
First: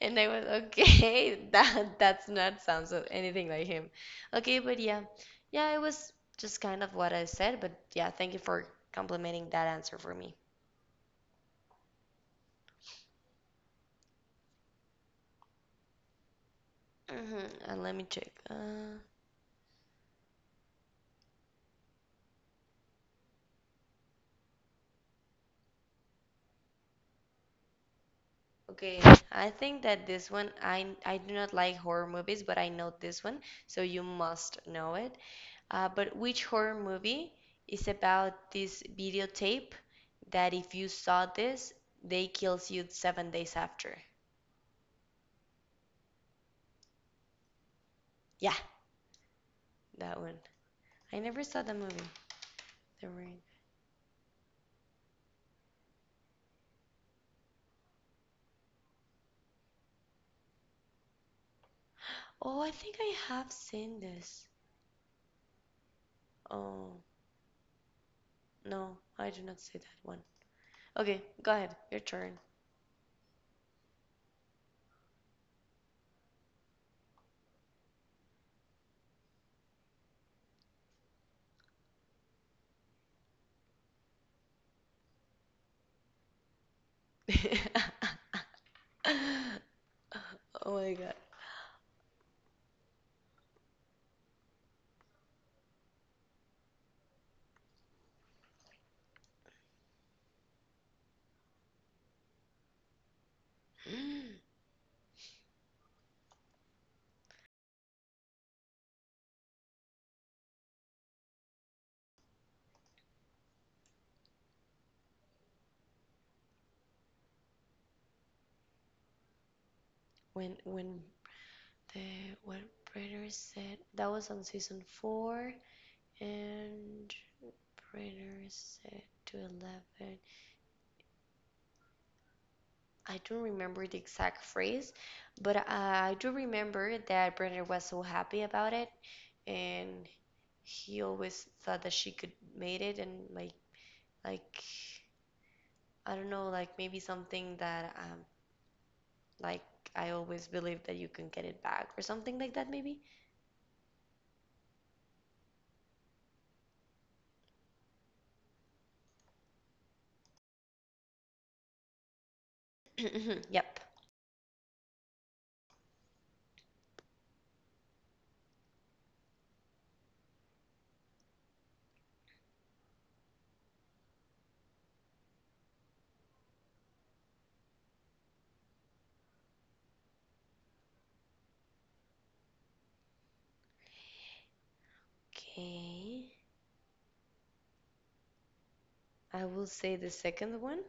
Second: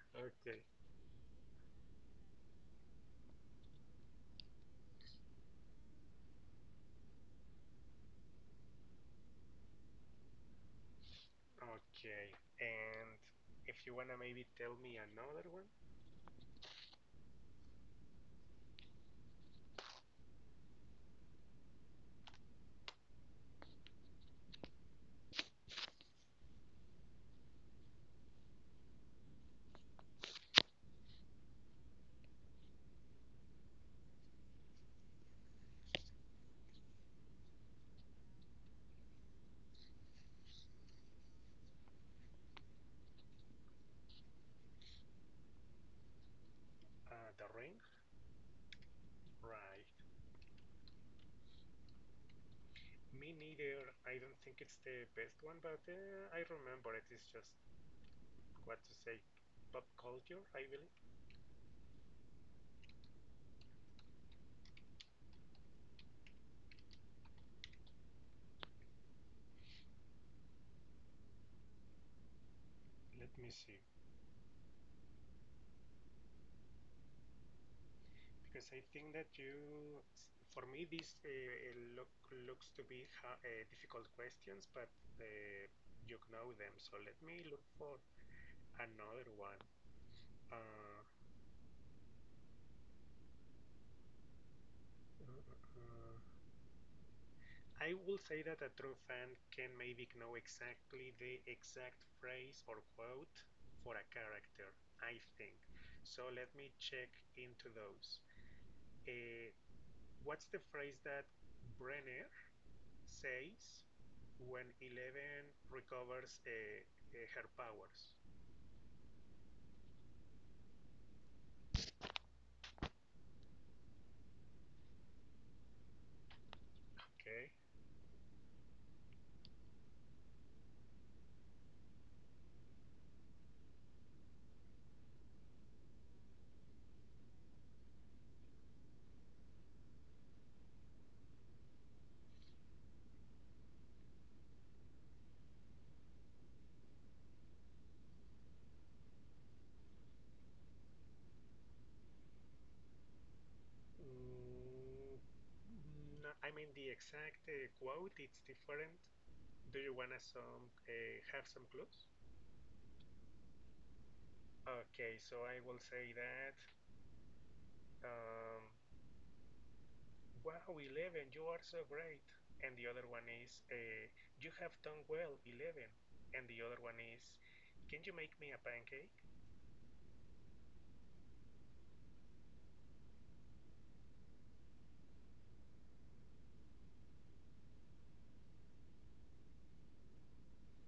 S1: And I was
S2: Okay.
S1: okay, that that's not sounds of anything like him. Okay, but yeah, yeah, it was just kind of what I said, but yeah, thank you for complimenting that answer for me.
S2: Okay, and if you wanna maybe tell me another one,
S1: Hmm. And let me check. Uh, okay, I think that this one, I I do not like horror movies, but I know this one, so you must know it. Uh, but which horror movie is about this videotape that if you saw this, they kills you seven days after?
S2: uh, The Ring,
S1: Yeah,
S2: right?
S1: that one. I never saw the movie, The
S2: Me
S1: Ring.
S2: neither. I don't think it's the best one, but uh, I remember it is just what to say, pop culture, I believe.
S1: Oh, I think I have seen this. Oh, no, I do not see that one. Okay, go ahead. Your turn.
S2: Let me see. Because I think that you, for me, this uh, uh, look looks to be ha uh, difficult questions, but uh, you know them. So let me look for another one.
S1: Oh my
S2: Uh,
S1: God.
S2: uh, uh, uh. I will say that a true fan can maybe know exactly the exact phrase or quote for a character, I think. So let me check into those. Uh, what's the phrase that Brenner says when Eleven recovers uh, uh, her powers.
S1: When when the what Predator said that was on season four and
S2: Okay.
S1: Predator said to eleven. I don't remember the exact phrase, but I do remember that Predator was so happy about it and he always thought that she could made it and like like I don't know, like maybe something that um like I always believe that you can get it back or something like that maybe.
S2: Mm, no, I mean the exact uh, quote. It's different. Do you wanna some uh, have some clues?
S1: Yep.
S2: Okay, so I will say that. Um, wow, Eleven, you are so great. And the other one is, uh, you have done well, Eleven. And the other one is, can you make me a pancake?
S1: Okay. I will say the second one.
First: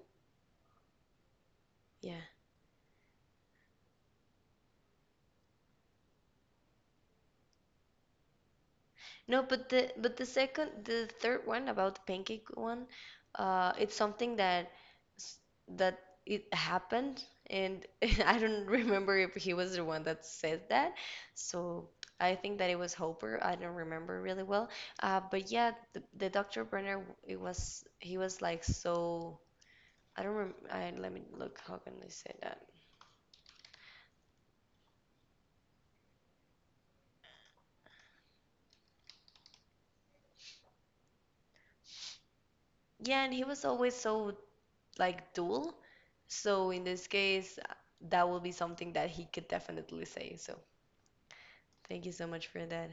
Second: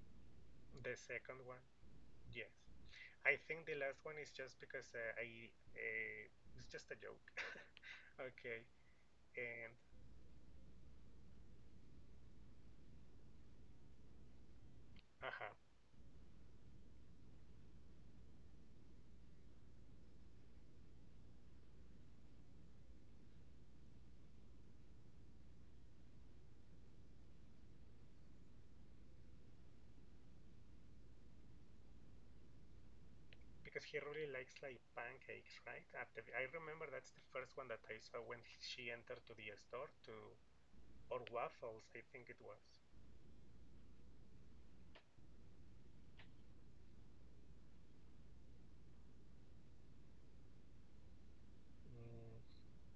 S2: The second one,
S1: Yeah.
S2: yes. I think the last one is just because uh, I uh, it's just a joke. Okay,
S1: No, but
S2: and
S1: the but the second the third one about the pancake one, uh, it's something that s-
S2: uh-huh,
S1: that it happened, and I don't remember if he was the one that said that. So I think that it was Hopper. I don't remember really well. Uh, but yeah, the, the doctor Brenner, it was he was like so. I don't remember. I, let me look. How can I say that?
S2: because he really likes like pancakes, right? At the, I remember that's the first one that I saw when she entered to the store to or waffles, I think it was.
S1: Yeah, and he was always so like dual. So in this case, uh, that will be something that he could definitely say. So thank you so much
S2: Mm,
S1: for that.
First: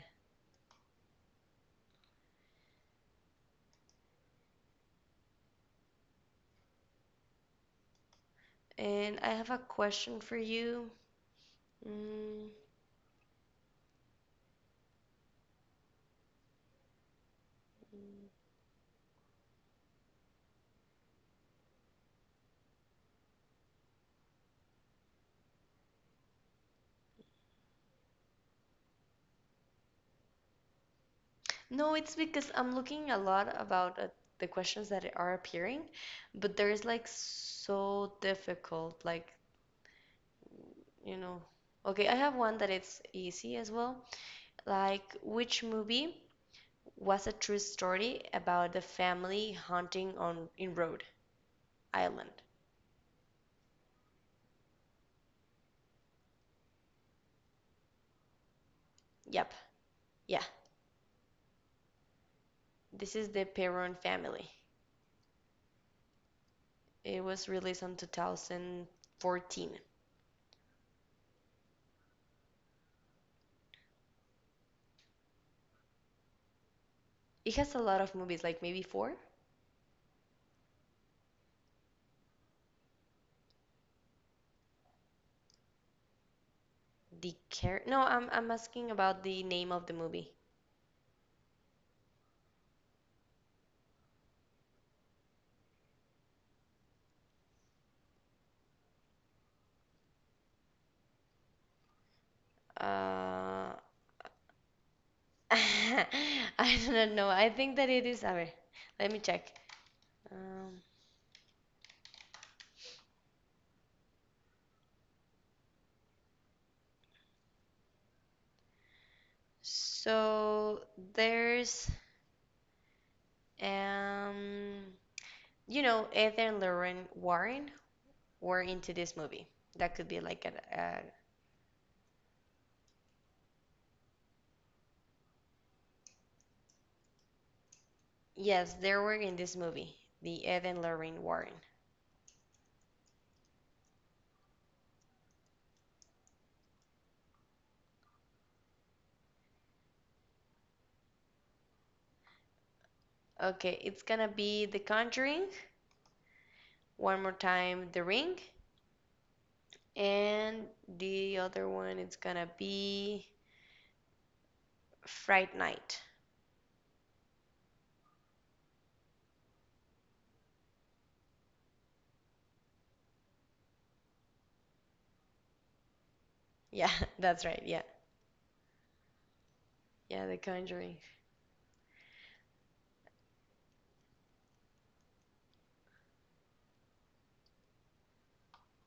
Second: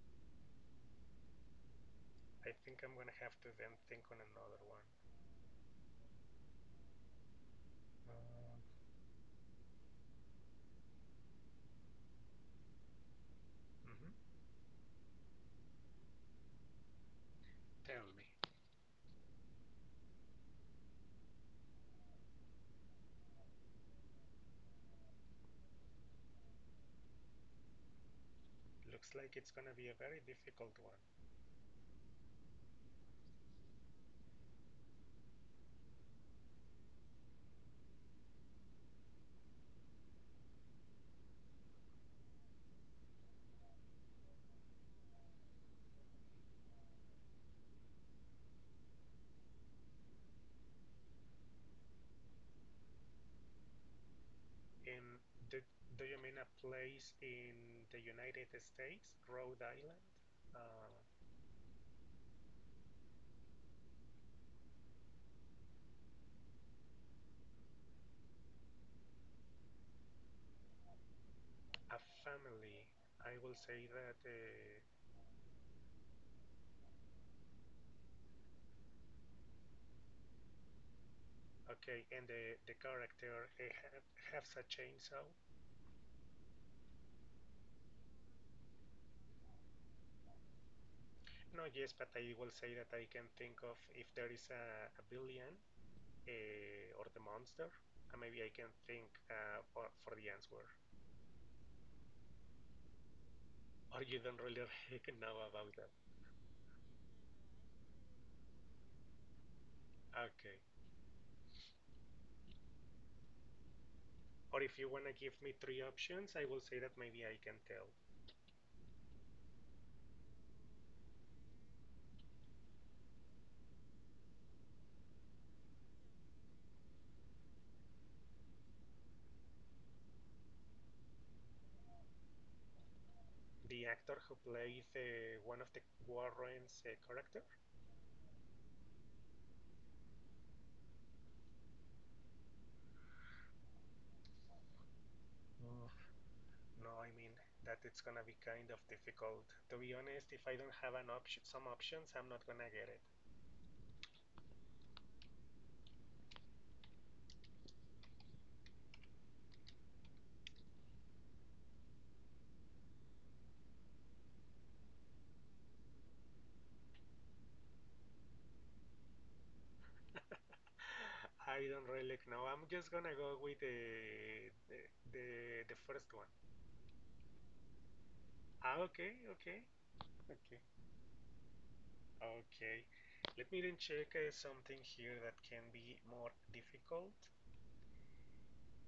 S2: I think I'm gonna have to then think on another one. Um,
S1: And I have a question for you. Mm,
S2: mhm. Tell me. Looks like it's gonna be a very difficult one.
S1: no, it's because I'm looking a lot about uh, the questions that are appearing, but there is like so difficult, like, you know. Okay, I have one that it's easy as well. Like, which movie was a true story about the family hunting on in Rhode Island?
S2: Um, do, do you mean a place in the United States,
S1: Yep.
S2: Rhode Island?
S1: Yeah,
S2: Uh,
S1: this is the Perron family. It was released on two thousand fourteen.
S2: a family. I will say that. Uh,
S1: It has a lot of movies, like maybe four.
S2: okay, and the the character he ha- has a chainsaw.
S1: The care? No, I'm I'm asking about the name of the movie.
S2: No, yes, but I will say that I can think of if there is a, a villain uh, or the monster. Uh, maybe I can think uh, for, for the answer.
S1: Uh,
S2: Or you don't really know about that.
S1: I don't know. I think that it is. A ver, let me check.
S2: Okay.
S1: Um,
S2: Or if you wanna give me three options, I will say that maybe I can tell.
S1: so there's um, you know, Ed and Lorraine Warren were into this movie. That could be like a, a
S2: The actor who plays uh, one of the Warrens' uh, character.
S1: Yes, they were in this movie, the Ed and Lorraine Warren.
S2: Mm. No, I mean that it's gonna be kind of difficult. To be honest, if I don't have an option, some options, I'm not gonna get it.
S1: Okay, it's gonna be The Conjuring, one more time, The Ring, and the other one it's gonna be Fright Night.
S2: I don't really know. I'm just gonna go with the the the, the first one.
S1: Yeah, that's right. Yeah,
S2: Ah, okay, okay,
S1: yeah, The
S2: okay,
S1: Conjuring.
S2: okay. Let me then check uh, something here that can be more difficult.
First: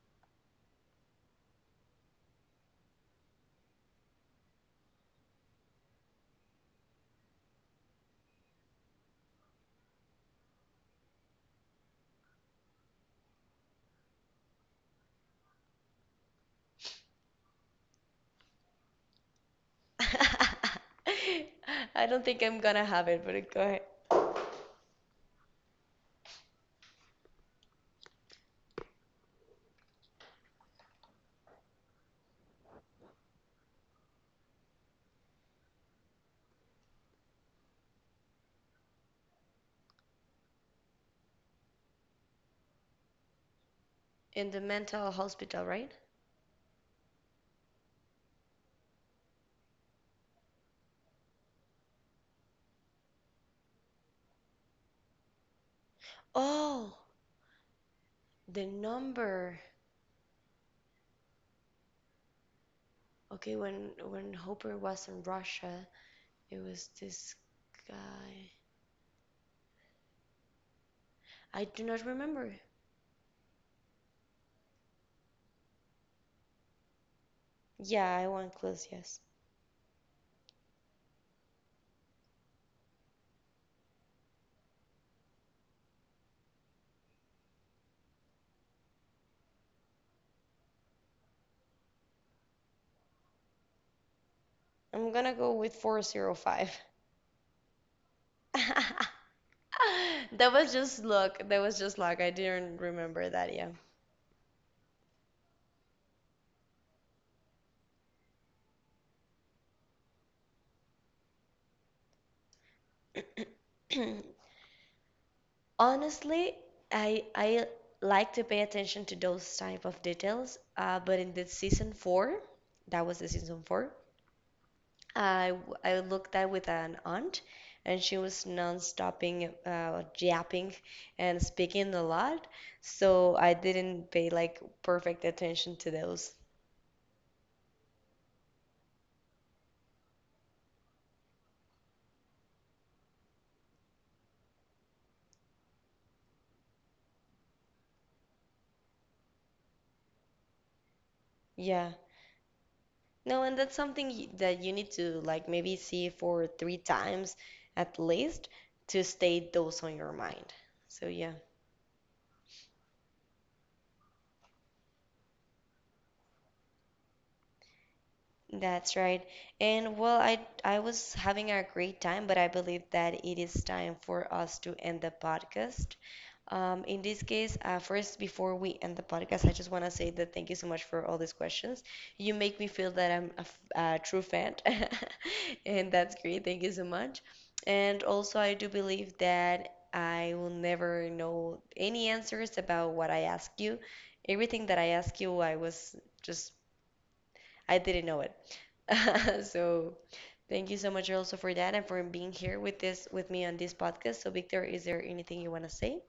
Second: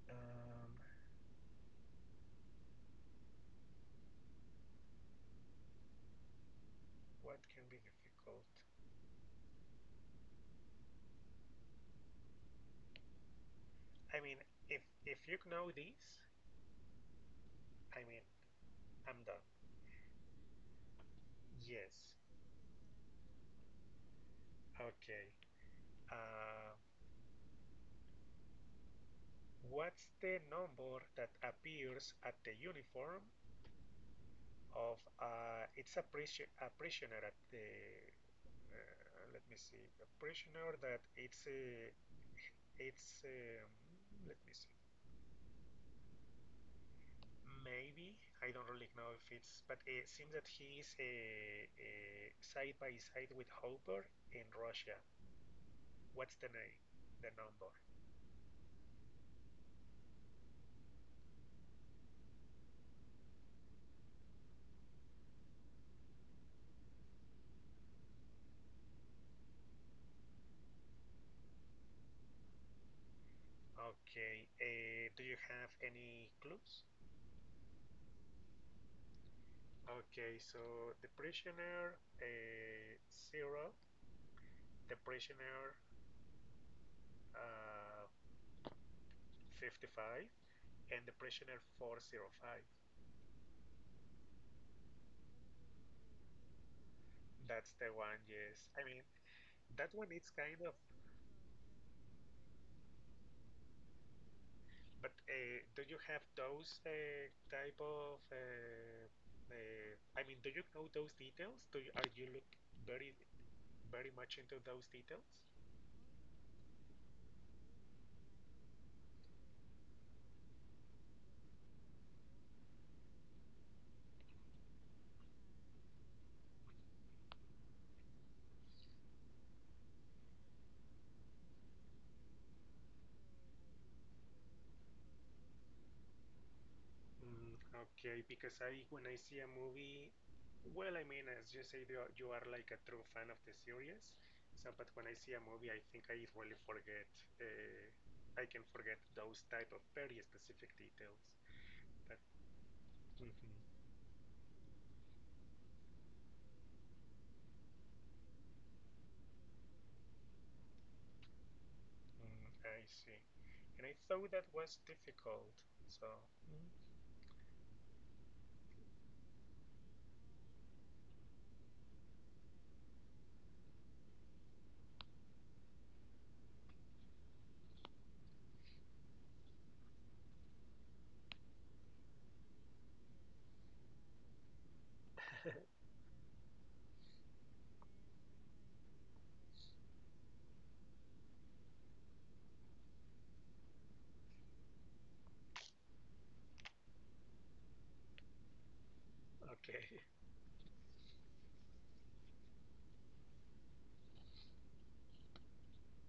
S2: Um, what can be difficult? I mean, if if you know this, I mean, I'm done.
S1: I
S2: Yes.
S1: don't think I'm gonna have it, but go ahead.
S2: Okay. Uh, what's the number that appears at the uniform of uh, it's a, prisi- a prisoner at the uh, let me see a prisoner that it's a. It's um, let
S1: In
S2: me
S1: the
S2: see
S1: mental hospital, right?
S2: maybe I don't really know if it's but it seems that he is a uh, side by side with Hopper in Russia. What's the name?
S1: Oh,
S2: The number.
S1: the number. Okay, when when Hopper was in Russia, it was this guy. I do not remember.
S2: Okay. Uh, do you have any clues?
S1: Yeah, I want clues, yes.
S2: Okay, so the prisoner uh, zero, the prisoner uh, fifty-five, and the prisoner four zero five.
S1: I'm gonna go with four zero five.
S2: That's the one, yes. I mean, that one it's
S1: That
S2: kind
S1: was
S2: of,
S1: just luck. That was just luck. I didn't remember that, yeah.
S2: but uh, do you have those uh, type of, uh, uh, I mean, do you know those details? Do you, are you look very, very much into those details?
S1: Honestly, I I like to pay attention to those type of details, uh, but in the season four, that was the season four, I w- I looked at with an aunt, and she was non-stopping, uh, yapping and speaking a lot, so I didn't pay like perfect attention to those.
S2: Mm, okay, because I when I see a movie, well, I mean, as you say, you are, you are like a true fan of the series. So, but when I see a movie, I think I really forget. Uh, I can forget those type of very specific details.
S1: Yeah.
S2: But
S1: No,
S2: mhm,
S1: and that's something y- that you need to like maybe see for three times at least to stay those on your mind. So yeah,
S2: mm, I see, and I thought that was difficult. So mm,
S1: that's right. And well, I I was having a great time, but I believe that it is time for us to end the podcast. Um, in this case, uh, first, before we end the podcast, I just want to say that thank you so much for all these questions. You make me feel that I'm a, f- a true fan, and that's great. Thank you so much. And also, I do believe that I will never know any answers about what I ask you. Everything that I ask you, I was just, I didn't know it.
S2: okay,
S1: So thank you so much also for that and for being here with this with me on this podcast. So, Victor, is there anything you want to say?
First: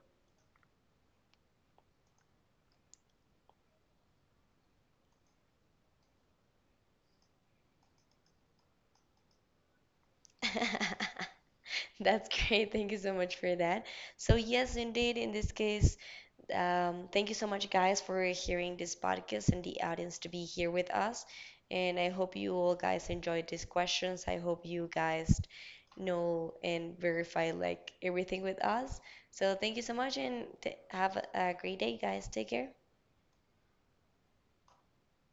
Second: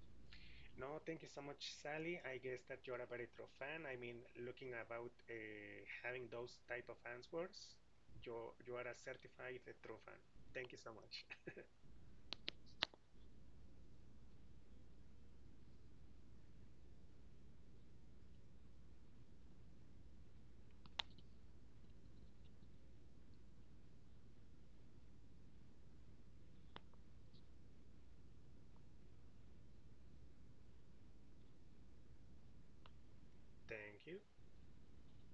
S2: No, thank you so much, Sally. I guess that you're a very true fan. I mean, looking about uh, having those type of answers, you you are a certified uh, true fan. Thank you so much.
S1: That's great. Thank you so much for that. So, yes, indeed, in this case, um, thank you so much, guys, for hearing this podcast and the audience to be here with us. And I hope you all guys enjoyed these questions. I hope you guys know and verify like everything with us. So, thank you so much and t have a a great day, guys. Take care.
S2: Thank you.